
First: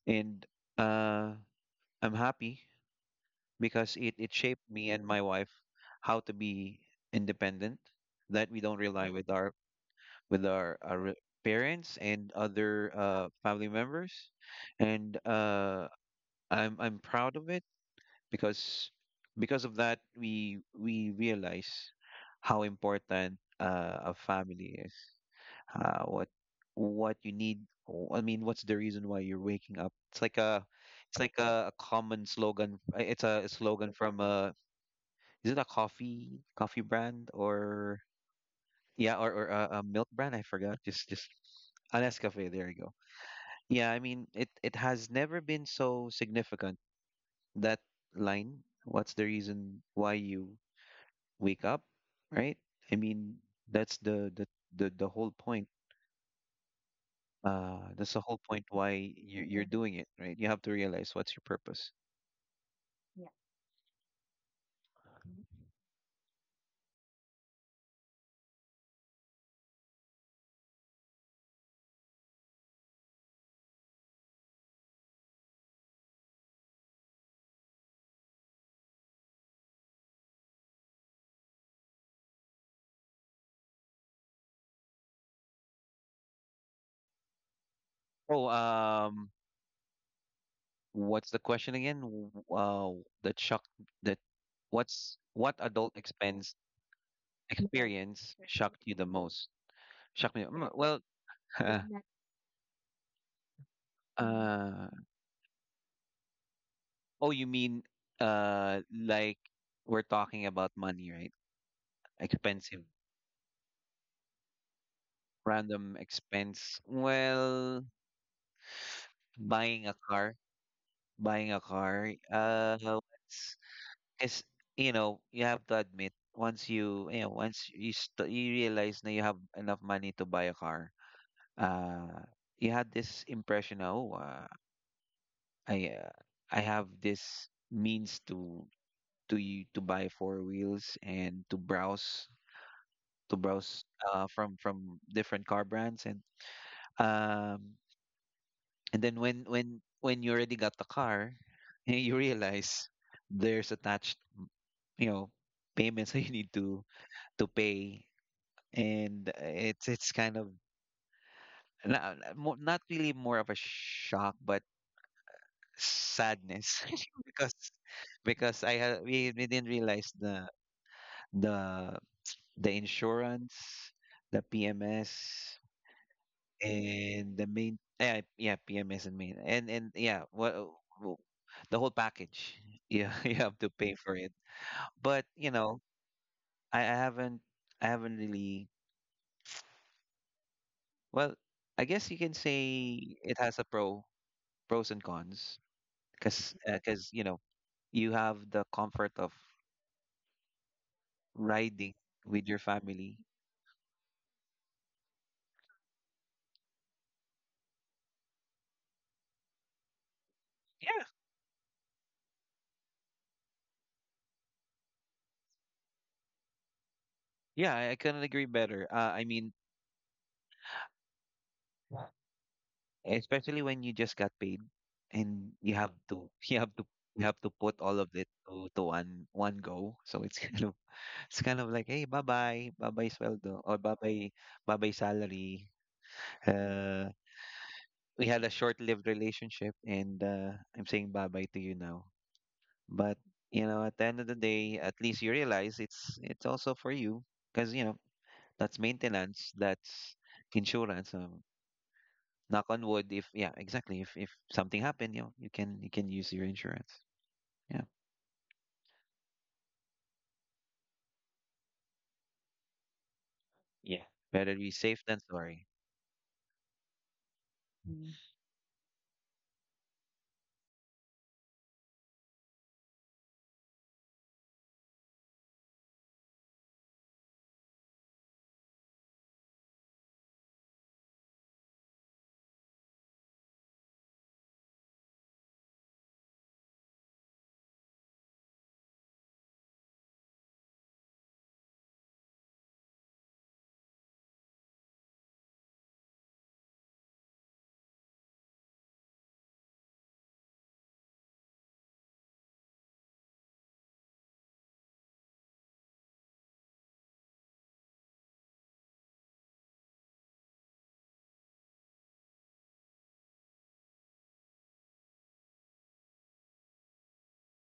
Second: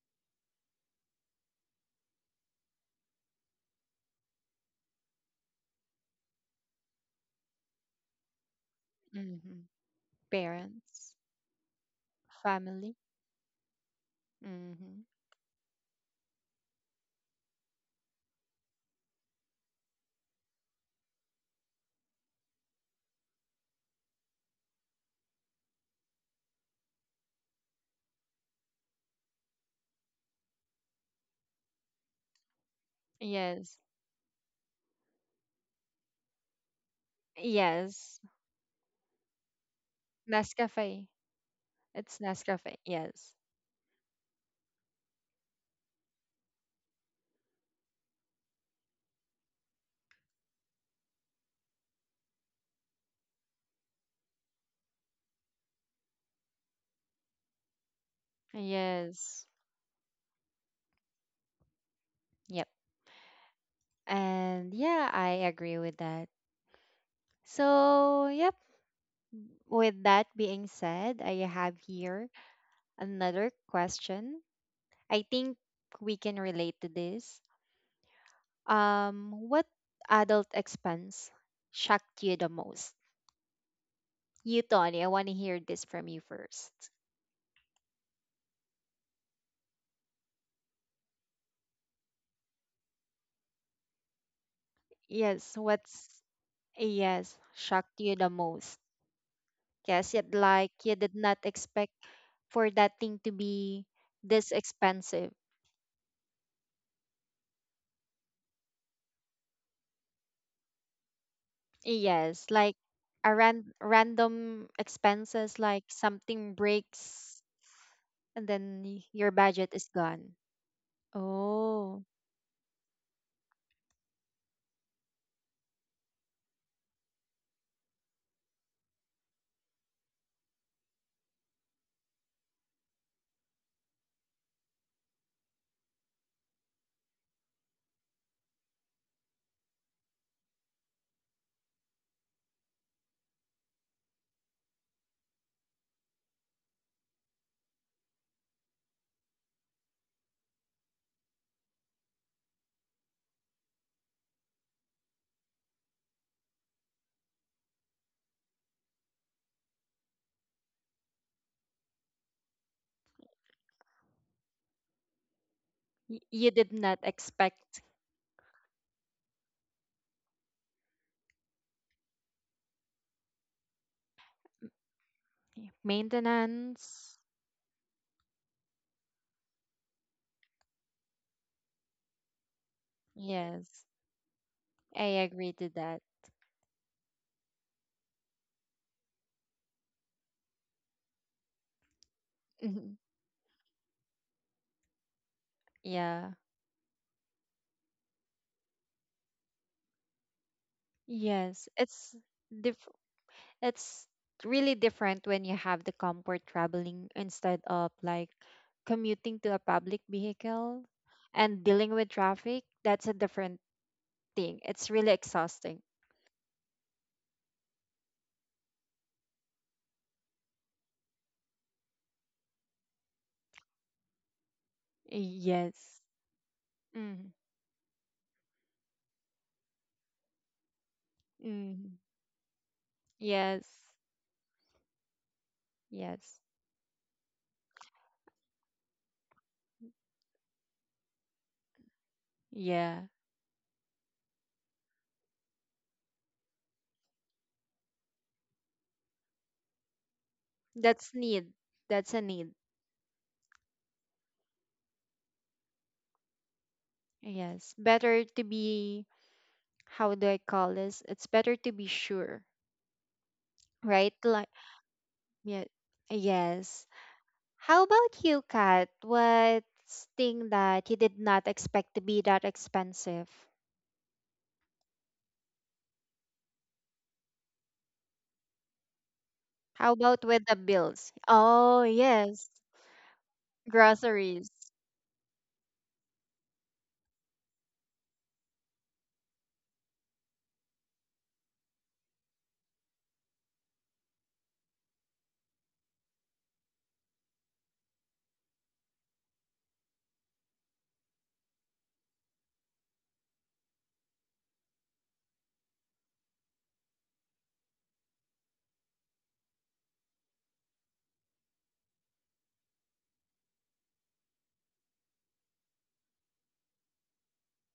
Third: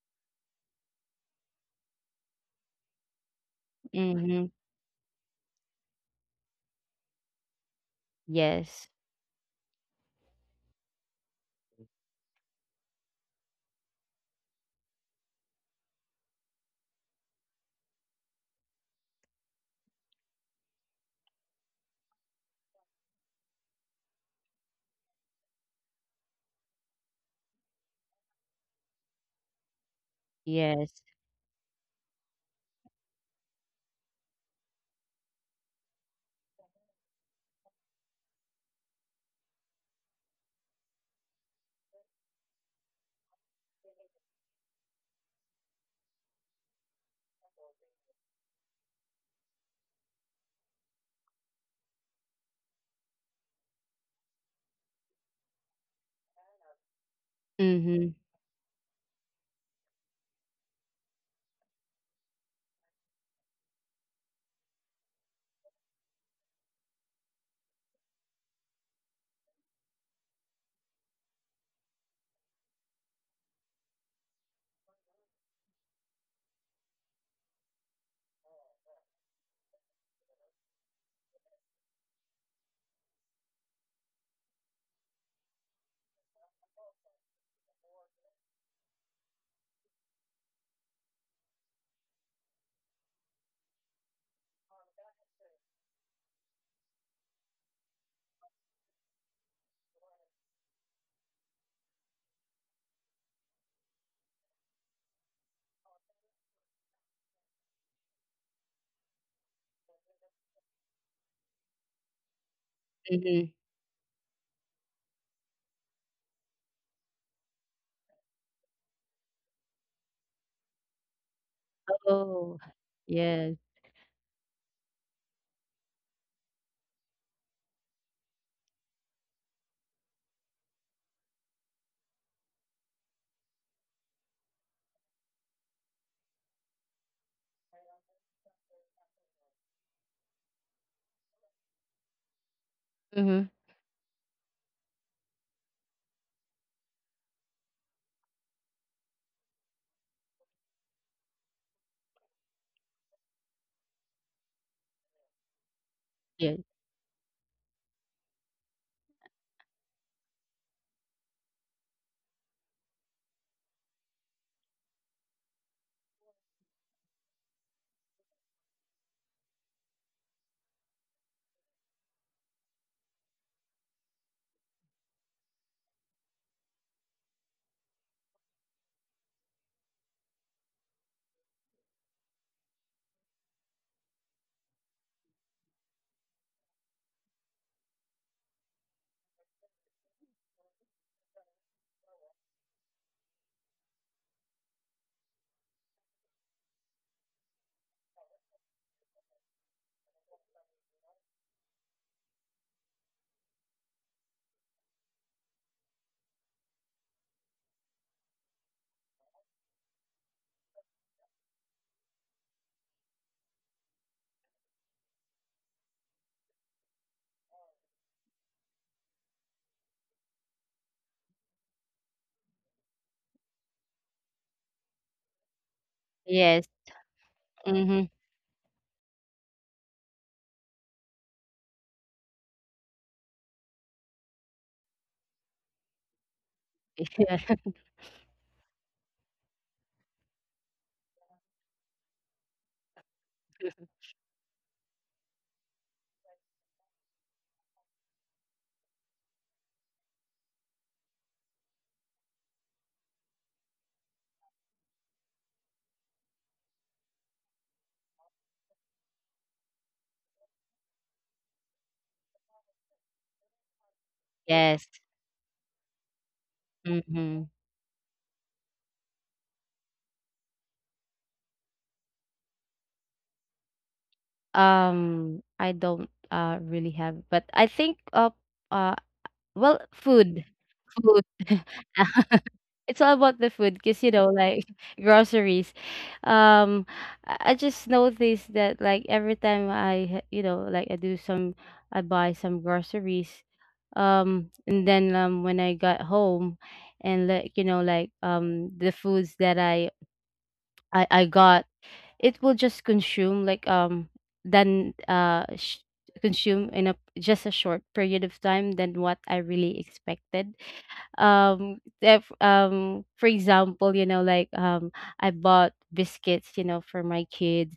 S3: And uh, I'm happy because it
S2: Mm-hmm.
S3: shaped me and my wife how to be independent, that we don't
S2: Yes.
S3: rely with
S1: Hmm.
S3: with our, our
S1: Parents,
S3: re- parents and other
S1: family.
S3: family members,
S1: Hmm.
S3: and I'm proud of it because because of that we realize how important a family is. What what you need. I mean, what's the reason why you're waking up? It's like a
S2: Yes.
S3: it's like a common slogan. It's
S1: Yes,
S3: slogan from a, is it a coffee brand or,
S1: yes.
S3: yeah, or a milk brand. I forgot.
S1: Nescafe.
S3: Just a
S1: It's
S3: Nescafe. There you
S1: Nescafe.
S3: go.
S1: Yes,
S3: Yeah, I mean it. It has never been so significant. That line. What's the reason why you wake up, right? I mean, that's the whole point. That's
S2: Mm-hmm.
S3: the whole point why
S1: yes.
S3: you're doing it, right? You have to realize what's your purpose.
S1: Yep.
S3: Yeah.
S1: And yeah, I agree with that. So, yep. With that being said, I have here another question. I think we can relate to this. What adult expense shocked you the most? You, Tony, I want to hear this from you first.
S3: Oh, what's the question again? W- the chuck that what's what
S1: Yes,
S3: adult
S1: what's,
S3: expense
S1: yes, shocked you the
S3: experience
S1: most?
S3: shocked you the most?
S1: Yes,
S3: Shocked
S1: yet
S3: me.
S1: like you
S3: Well,
S1: did not expect for that thing to be this
S3: uh,
S1: expensive.
S3: oh, you mean like, we're talking about money, right?
S1: Yes, like
S3: Expensive,
S1: a
S2: Mm-hmm.
S1: random expenses like
S3: random
S1: something
S3: expense.
S1: breaks
S3: Well,
S1: and then your budget
S3: buying
S1: is
S3: a car,
S1: gone.
S3: buying a
S1: Oh,
S3: car.
S2: Oh, yes.
S3: It's, it's you know, you have to admit, once you you know, once you st you realize that you have enough money to buy a car. Uh, you had this impression na, oh, I uh, I have this means to you to buy four wheels and to
S2: Mm-hmm.
S3: browse from different car brands um and then when you already got the car, you realize there's attached, you know, payments that you need
S2: Yes.
S3: to pay, and it's kind of not, not really more of a shock but
S1: you did
S3: sadness,
S1: not
S3: because
S1: expect
S3: because I had we didn't realize the the the insurance, the PMS,
S1: maintenance.
S3: and the main yeah yeah PMS and main and yeah what the whole package, yeah, you have to
S1: Yes,
S3: pay for it.
S1: I
S3: But you
S1: agree to
S3: know,
S1: that.
S3: I, I haven't I haven't really, well, I guess you can say it has a pro pros and cons,
S1: Yeah.
S3: because you know, you have the comfort of
S1: Yes,
S3: riding with your
S1: diff-
S3: family.
S1: it's really different when you have the comfort traveling instead of like commuting to a public vehicle
S3: Yeah,
S1: and dealing with traffic. That's a different thing. It's really exhausting.
S3: yeah, I couldn't agree better. I mean, especially when you just got paid, and you have
S1: Yes.
S3: to, you
S2: Yes.
S3: have to, you
S1: Mm.
S3: have to put all of
S2: Mhm.
S3: it to one go, so it's kind of, it's kind of like,
S1: Mm.
S3: hey, bye bye bye bye sweldo, or
S1: Yes.
S3: bye bye bye bye salary,
S1: Yes.
S3: uh
S2: Yeah.
S3: we had a short-lived relationship, and I'm saying bye bye to you now.
S1: Yeah.
S3: But you know, at the end of the day, at least you realize it's also for you, because you know, that's maintenance, that's
S1: That's
S3: insurance,
S1: need. That's a need.
S3: knock on wood, if, yeah, exactly, if something happened, you know, you can use your insurance,
S1: Yes.
S3: yeah.
S1: Better to be, how do I call this? It's better to be sure,
S3: Yeah,
S1: right? Like,
S3: better be
S2: Yes.
S3: safe than
S1: yeah,
S3: sorry.
S1: yes.
S2: Mhm.
S1: How about
S3: Mm.
S1: you, Kat? What's thing that you did not expect to be that expensive?
S2: I don't, really have, but I think of, uh, well,
S1: How about with
S2: food,
S1: the bills?
S2: food.
S1: Oh, yes.
S2: It's all about the food because you know,
S1: Groceries.
S2: like groceries. Um, I I just noticed that, like, every time I ha you know, like, I do some I buy some groceries, and then, when I got home and, like, you know, like, the foods that I got, it will just consume like then uh sh- consume in a just a short period of time than what I really expected. If, for example, you know, like I bought biscuits, you know, for my kids,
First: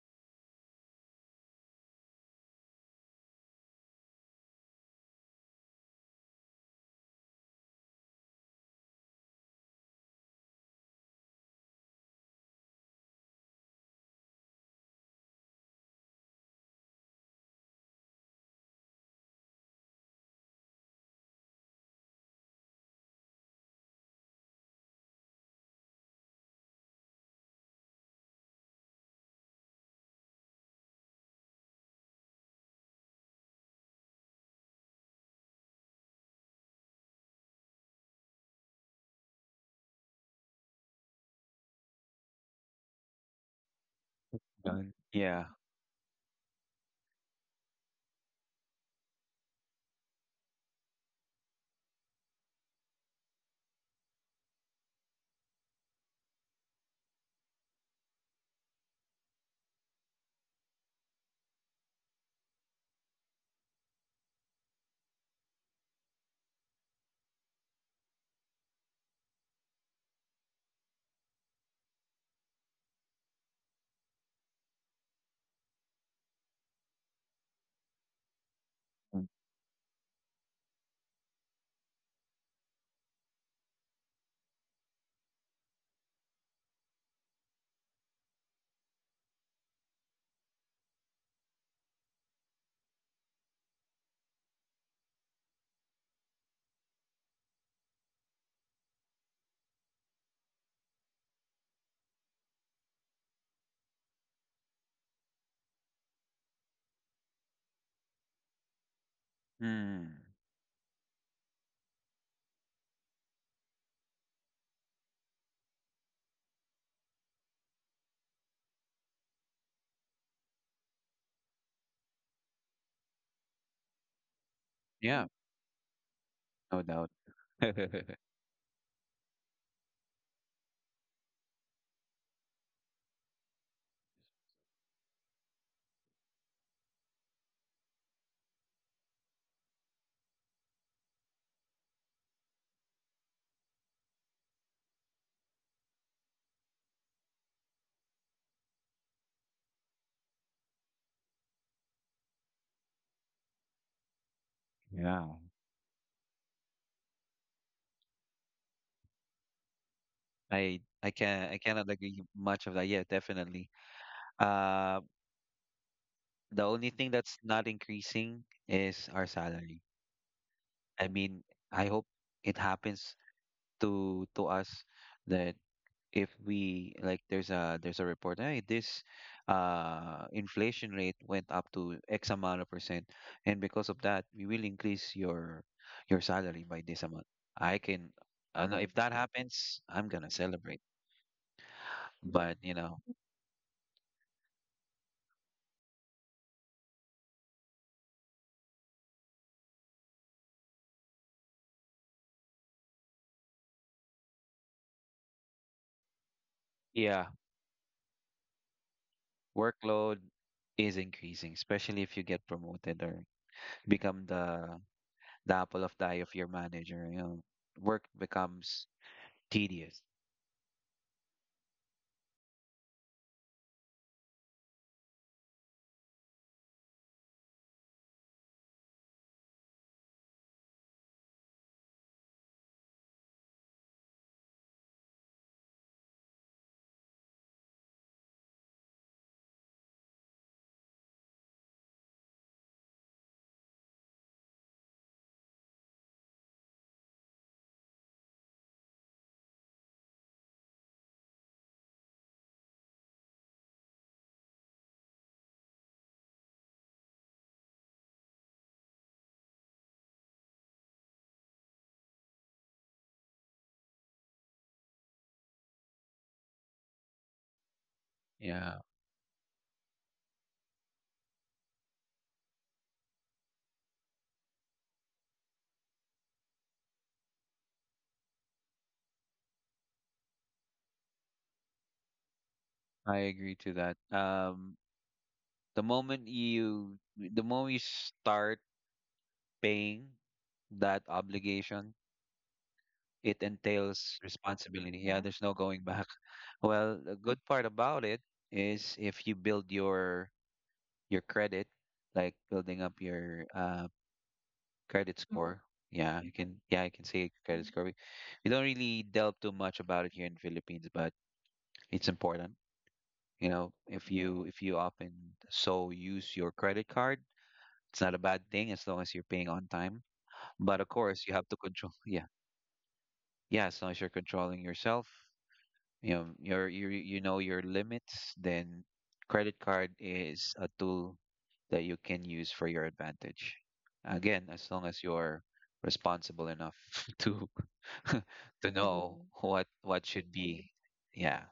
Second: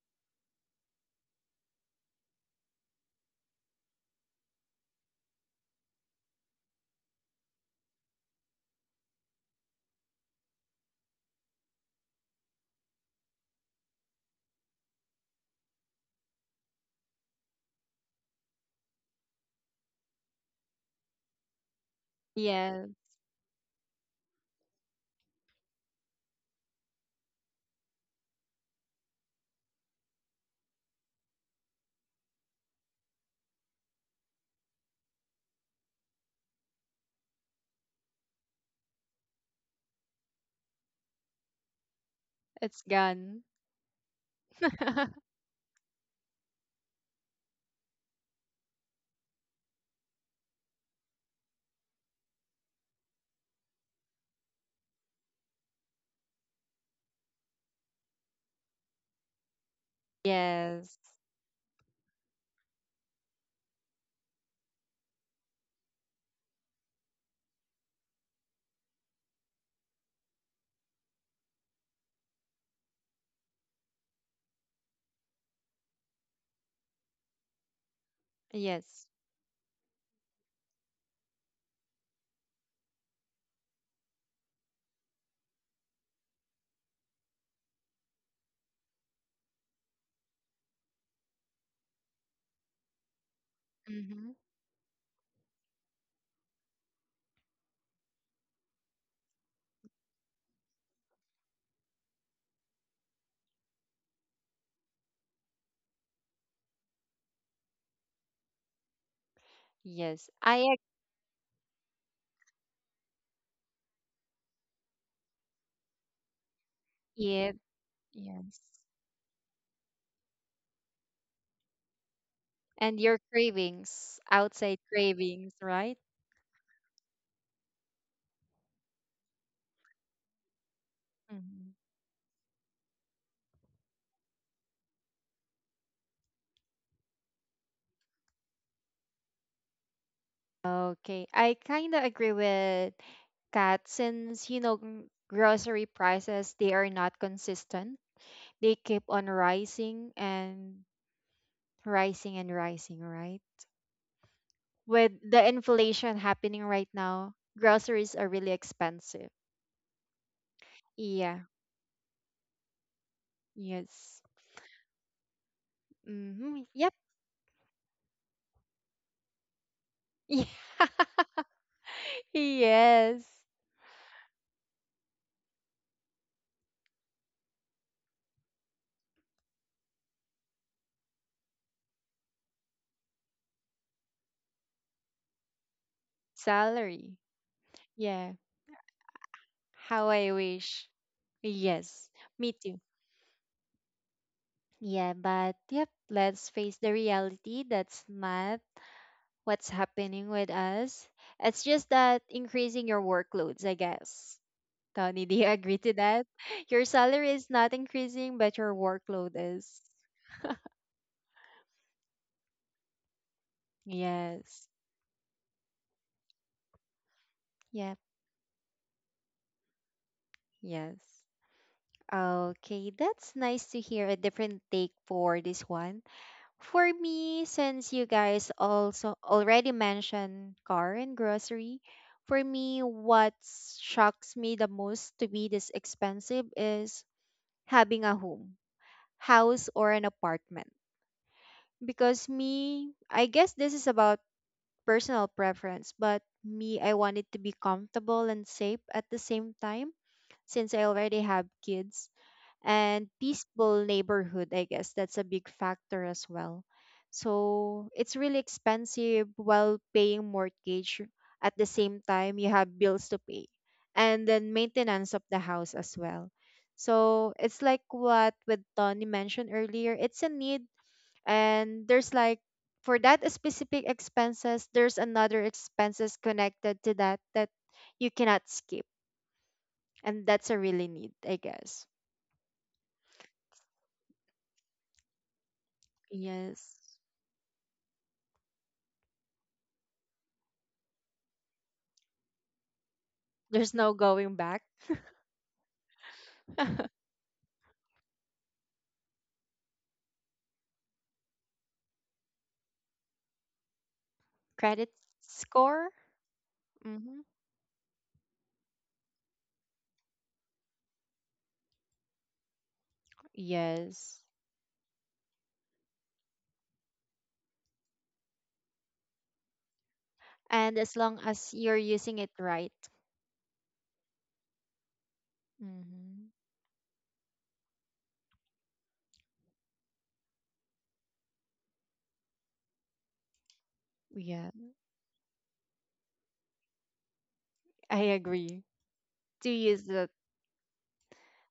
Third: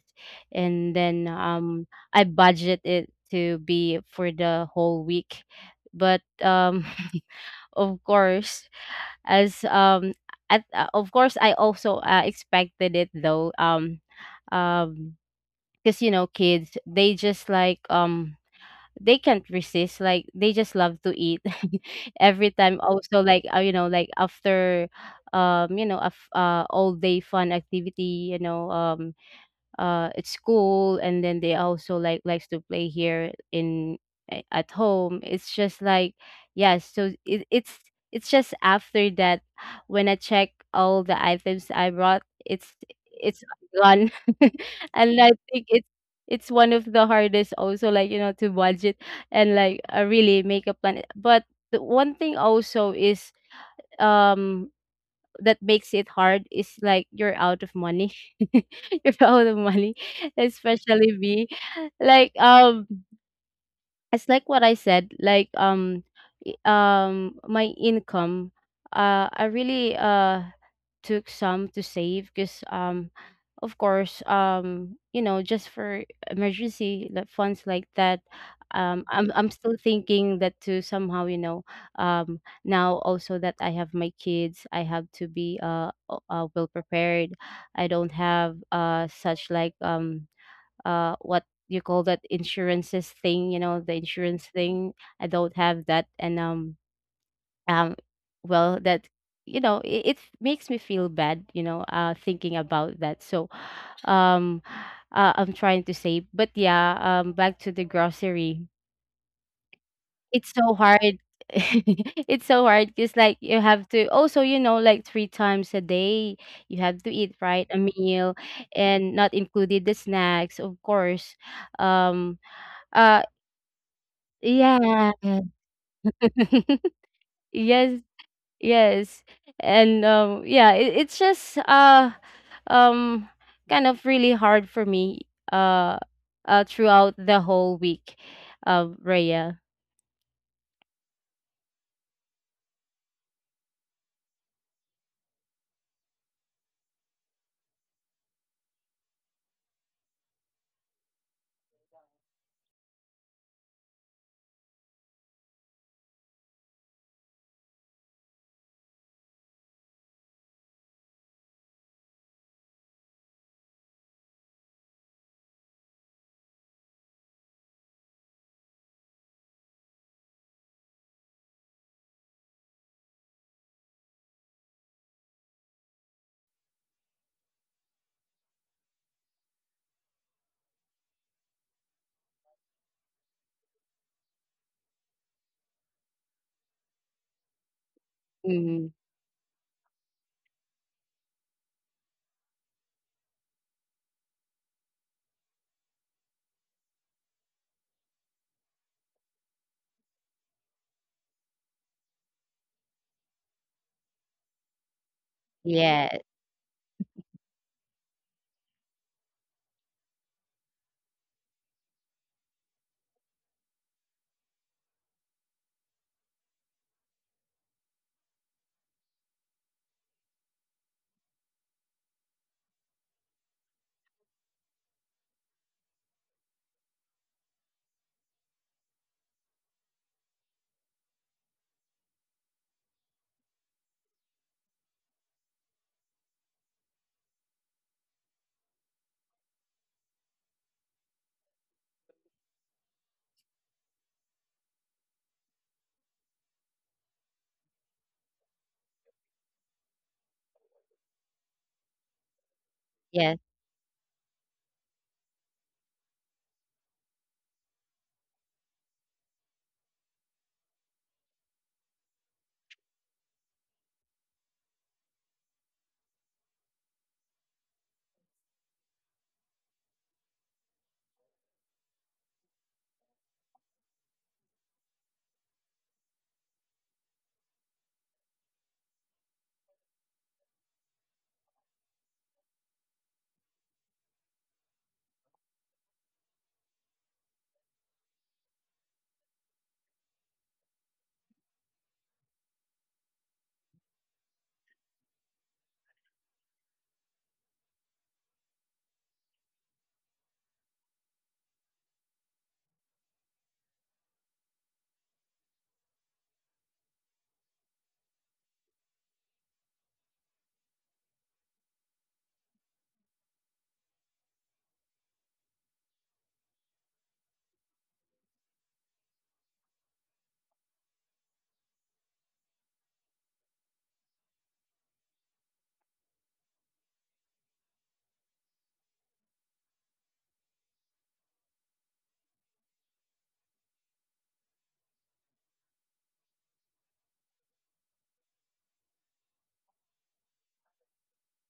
S2: and then I budget it to be for the whole week, but of course, as at, of course, I also expected it though. Um because you know kids they just like they can't resist, like they just love to eat. Every time
S1: Yeah,
S2: also like, you know, like after you know a all day fun activity, you know, at school, and then they also like likes to play here in at home. It's just like yeah, so it, it's just after that when I check all the items I brought,
S1: it's gone.
S2: it's gone.
S3: Done.
S2: And I
S3: Yeah.
S2: think it's one of the hardest also, like, you know, to budget and like really make a plan. But the one thing also is um that makes it hard is like you're out of money. You're out of money,
S1: Yes.
S2: especially me. Like, it's like what I said. Like, my income. I really took some to save because of course you know just for emergency like funds, like that.
S1: Yes.
S2: I'm still thinking that to somehow, you know, now also that I have my kids, I have to be, well prepared. I don't have such like what you call that insurances thing, you know, the
S1: Mm-hmm.
S2: insurance thing, I don't have that. And um well that, you know, it makes me feel bad, you know, thinking about that, so um I'm trying to save, but yeah, back to the grocery,
S1: Yes.
S3: Mm.
S2: it's so
S1: I
S2: hard. It's so hard because like you have to also, you know, like three times a day you have to
S1: agree.
S2: eat right a meal,
S1: Yes.
S2: and not included the snacks, of course. um
S1: And your
S2: uh
S1: cravings, outside
S2: yeah.
S3: Yeah.
S1: cravings, right?
S3: No doubt.
S2: Yes. Yes. And yeah, it, it's just
S1: Mm-hmm.
S2: um kind of really hard for me uh throughout the whole week, Raya.
S1: Okay, I kind of agree with Kat since, you know, grocery prices, they are not consistent. They keep on rising and rising and rising, right? With
S3: Yeah.
S1: the inflation happening right now, groceries are really expensive.
S3: I
S1: Yeah,
S3: can, I cannot agree much of that, yeah, definitely.
S1: yes.
S3: uh the
S1: Mm-hmm.
S3: only
S1: Yep.
S3: thing that's not increasing is our salary. I mean, I hope
S1: Yeah.
S3: it happens
S1: Yes.
S3: to us, that if we, like, there's a, there's a report, hey, this inflation rate went up to x amount of percent, and because of that we will increase your salary by this
S1: Salary.
S3: amount. i can
S1: Yeah.
S3: I know
S2: Mm,
S3: if that happens I'm
S1: How
S3: gonna
S1: I
S3: celebrate.
S1: wish. Yes. Me
S3: But you
S1: too.
S3: know,
S1: Yeah, but yep, let's face the reality that's not what's happening with us. It's just that increasing your workloads, I guess. Tony, do you agree to
S2: yeah,
S1: that? Your
S3: yeah,
S1: salary is not increasing, but your workload is.
S3: workload is increasing, especially if you get promoted or become
S1: Yes.
S3: the apple of the eye of your manager, you know,
S1: Yep.
S3: work becomes tedious.
S1: Yes. Okay, that's nice to hear a different take for this one. For me, since you guys also already mentioned car and grocery, for me, what shocks me the most to be this expensive is having a home, house, or an apartment. Because me, I guess this is about personal preference, but me, I wanted to be comfortable and safe at the same time since I already have kids, and
S2: yes.
S1: peaceful neighborhood, I guess that's a big factor as well. So it's really expensive, while paying mortgage at the same time you have bills to pay, and then maintenance of the house as well. So it's like what with
S3: Yeah,
S1: Tony mentioned earlier, it's a need. And there's like, for that specific expenses, there's another expenses connected to that that you cannot skip, and that's a really need, I guess.
S3: I agree to that. Um,
S1: Yes.
S3: the moment you start paying that obligation, it
S1: There's no
S3: entails
S1: going back.
S3: responsibility. Yeah, there's no going back. Well, the good part about it is, if you build your credit, like building up your
S1: Credit
S3: credit, mhm, score.
S1: score?
S3: Yeah, you can, yeah, I can
S1: Hmm.
S3: say credit, mhm, score. We don't really delve too much about it here in Philippines, but it's important. You know,
S1: Yes.
S3: if you often so use your credit card, it's not a bad thing as long as you're paying on time.
S1: And
S3: But of
S1: as long
S3: course, you have
S1: as
S3: to
S1: you're
S3: control.
S1: using
S3: Yeah,
S1: it right.
S3: yeah. As long as you're controlling yourself, you know,
S1: Hmm.
S3: you know your limits. Then, credit card is a tool that you can use for your advantage. Again,
S1: Yeah,
S3: as long as you're responsible enough to
S1: I agree.
S3: to know, mm-hmm,
S1: To use
S3: what
S1: the
S3: should be. Yeah.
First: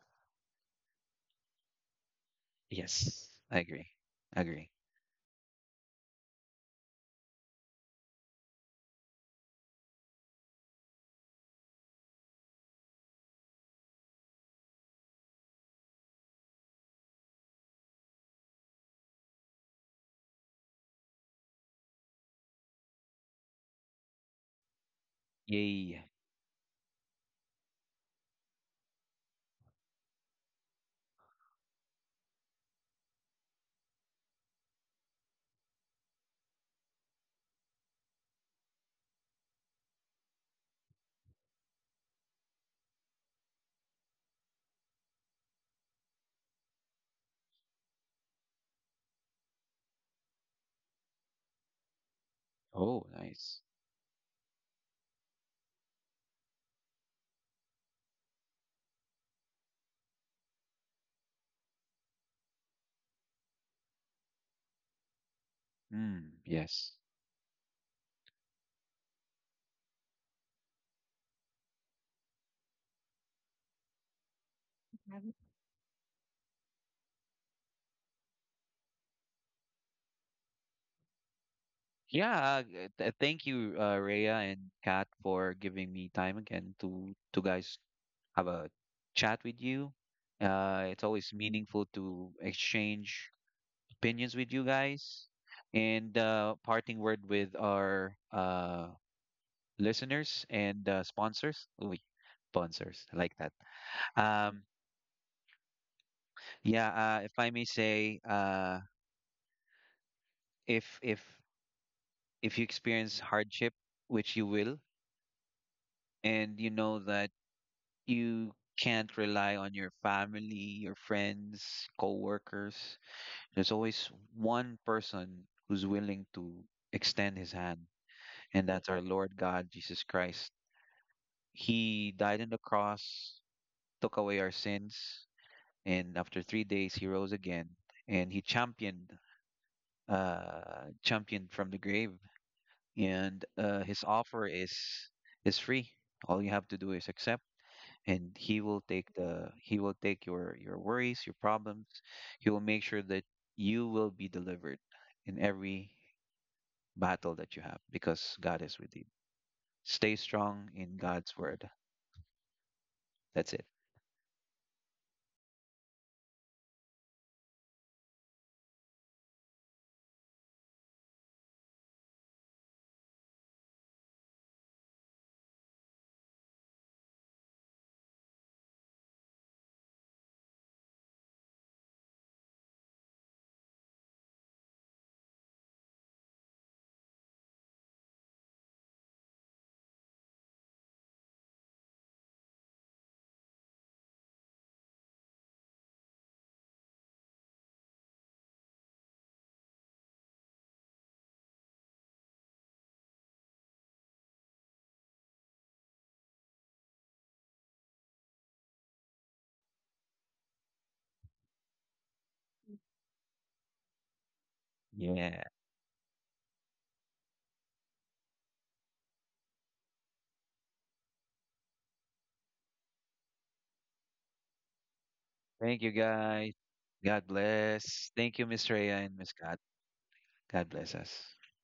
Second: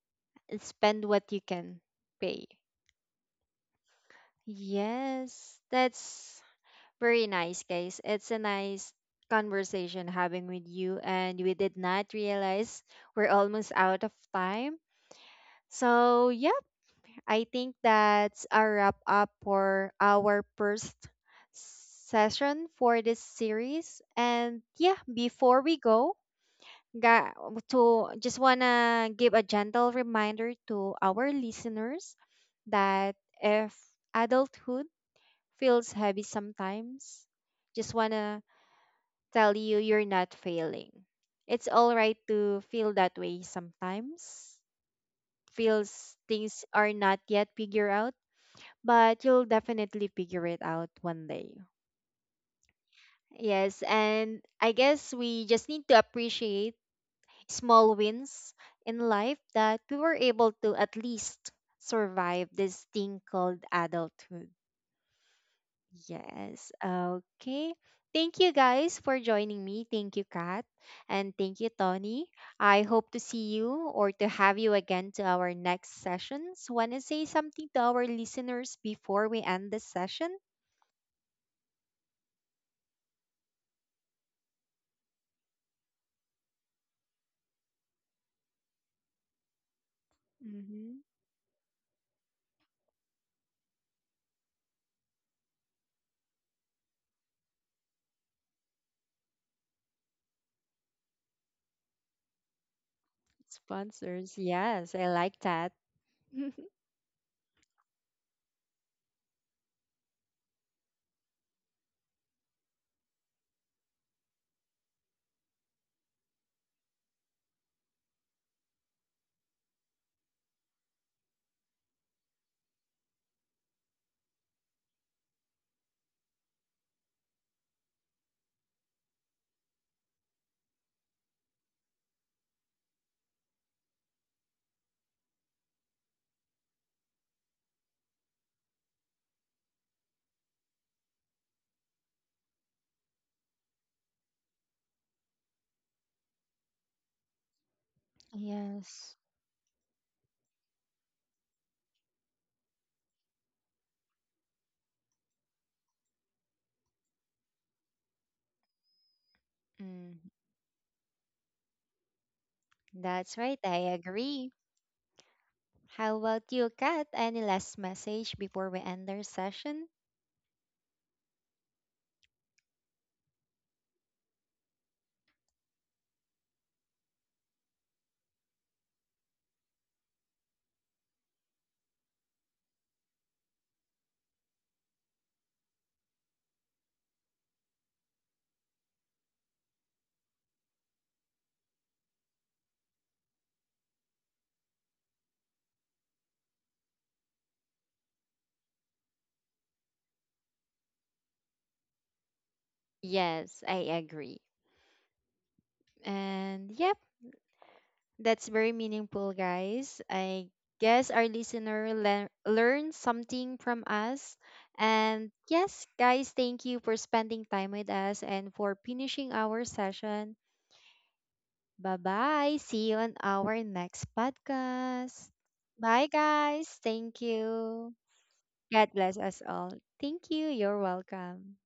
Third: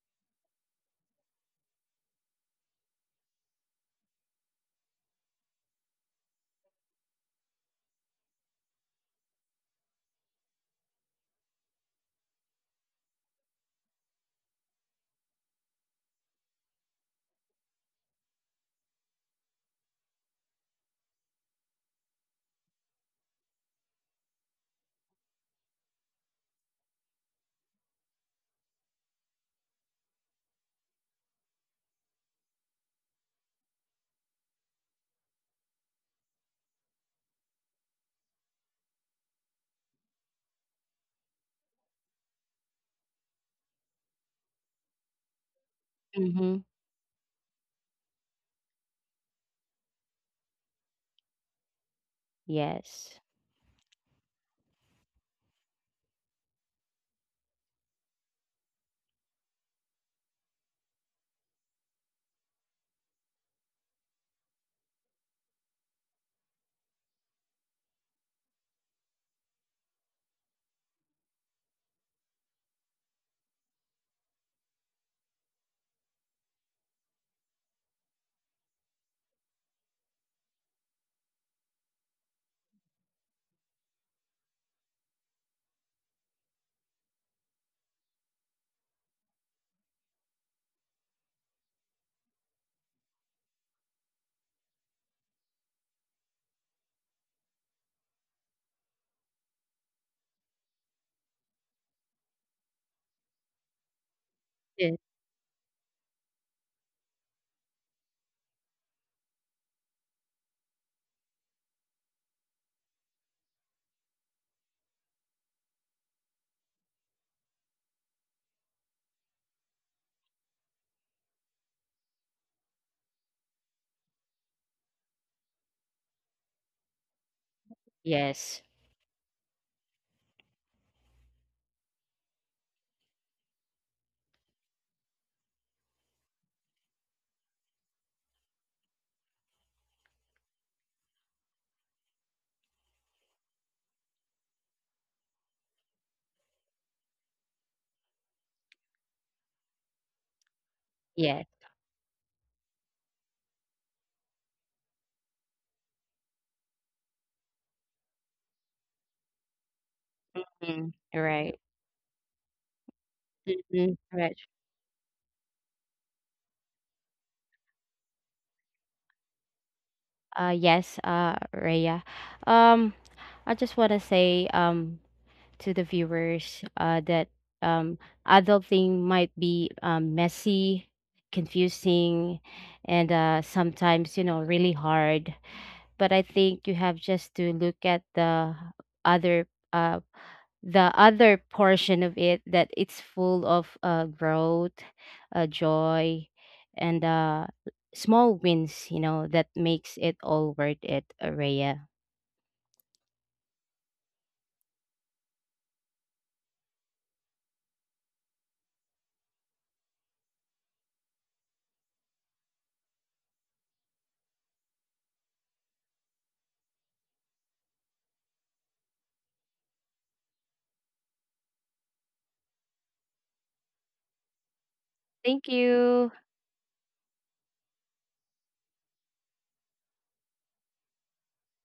S1: spend what you can pay.
S3: Yes, I agree. I agree.
S1: Yes, that's very nice, guys. It's a nice conversation having with you, and we did not realize we're almost out of time. So, yeah. I think that's a wrap up for our first session for this series. And yeah, before we
S3: Yay.
S1: go, ga- to just wanna give a gentle reminder to our listeners that if adulthood feels heavy sometimes, just wanna tell you you're not failing. It's all right to feel that way sometimes. Feels
S2: Mm-hmm.
S1: things are not yet figured out, but you'll definitely figure it out one day.
S3: Oh,
S2: Yes.
S3: nice.
S1: Yes, and I guess we just need to appreciate small wins in life that we were able to at least survive this thing called adulthood.
S3: Mm,
S1: Yes,
S3: yes.
S1: okay. Thank you guys for joining me. Thank you, Kat. And thank you, Tony. I hope to see you or to have you again to our next sessions. Want to say something to our listeners before we end this session?
S3: Yeah, thank you, Rhea and Kat, for giving me time again to guys have a chat with you.
S1: Hmm.
S3: It's always meaningful to exchange opinions with you guys, and parting word with our listeners and sponsors. Ooh, sponsors, I like that.
S1: Sponsors.
S3: Um,
S1: Yes,
S2: Yes,
S1: I like that.
S3: yeah, if I may say, if if if you experience hardship, which you will, and you know that you can't rely on your family, your friends, coworkers. There's always one person who's willing to extend his hand,
S2: yes,
S3: and that's our Lord God, Jesus Christ. He died on the cross, took away our sins, and after 3 days he rose again, and he championed, championed from the grave. And his offer is free. All you have to do is accept, and he will take
S1: Yes.
S3: the, he will take your worries, your
S2: yes.
S3: problems. He will make sure that you will be delivered in every battle that you have, because God is with you. Stay
S1: Mm,
S3: strong
S2: Mm,
S3: in God's
S2: right.
S3: word.
S1: that's
S3: That's
S1: right.
S3: it.
S1: I
S2: Mm-hmm. Right.
S1: agree. How about you, Kat? Any last message before we end our session?
S2: Yes, Raya. Um I just wanna say to the viewers that um, adulting might be, messy, confusing, and sometimes, you know, really hard. But I think you have just to look at other uh, the other portion of it, that it's full of growth, joy, and small wins, you know, that makes it all worth it, Araya.
S1: Yes, I agree. And yep, that's very meaningful, guys. I guess our listener learned something from us. And
S3: Yeah,
S1: yes, guys, thank you for spending time with us and for finishing our session. Bye bye. See you on our next podcast.
S2: Thank
S3: thank you
S1: Bye,
S2: you.
S3: guys,
S1: guys. Thank
S3: God
S1: you.
S3: bless. Thank you, Miss
S1: God
S3: Rhea
S1: bless
S3: and Miss
S1: us
S3: God.
S1: all. Thank you.
S3: God
S1: You're
S3: bless us.
S1: welcome.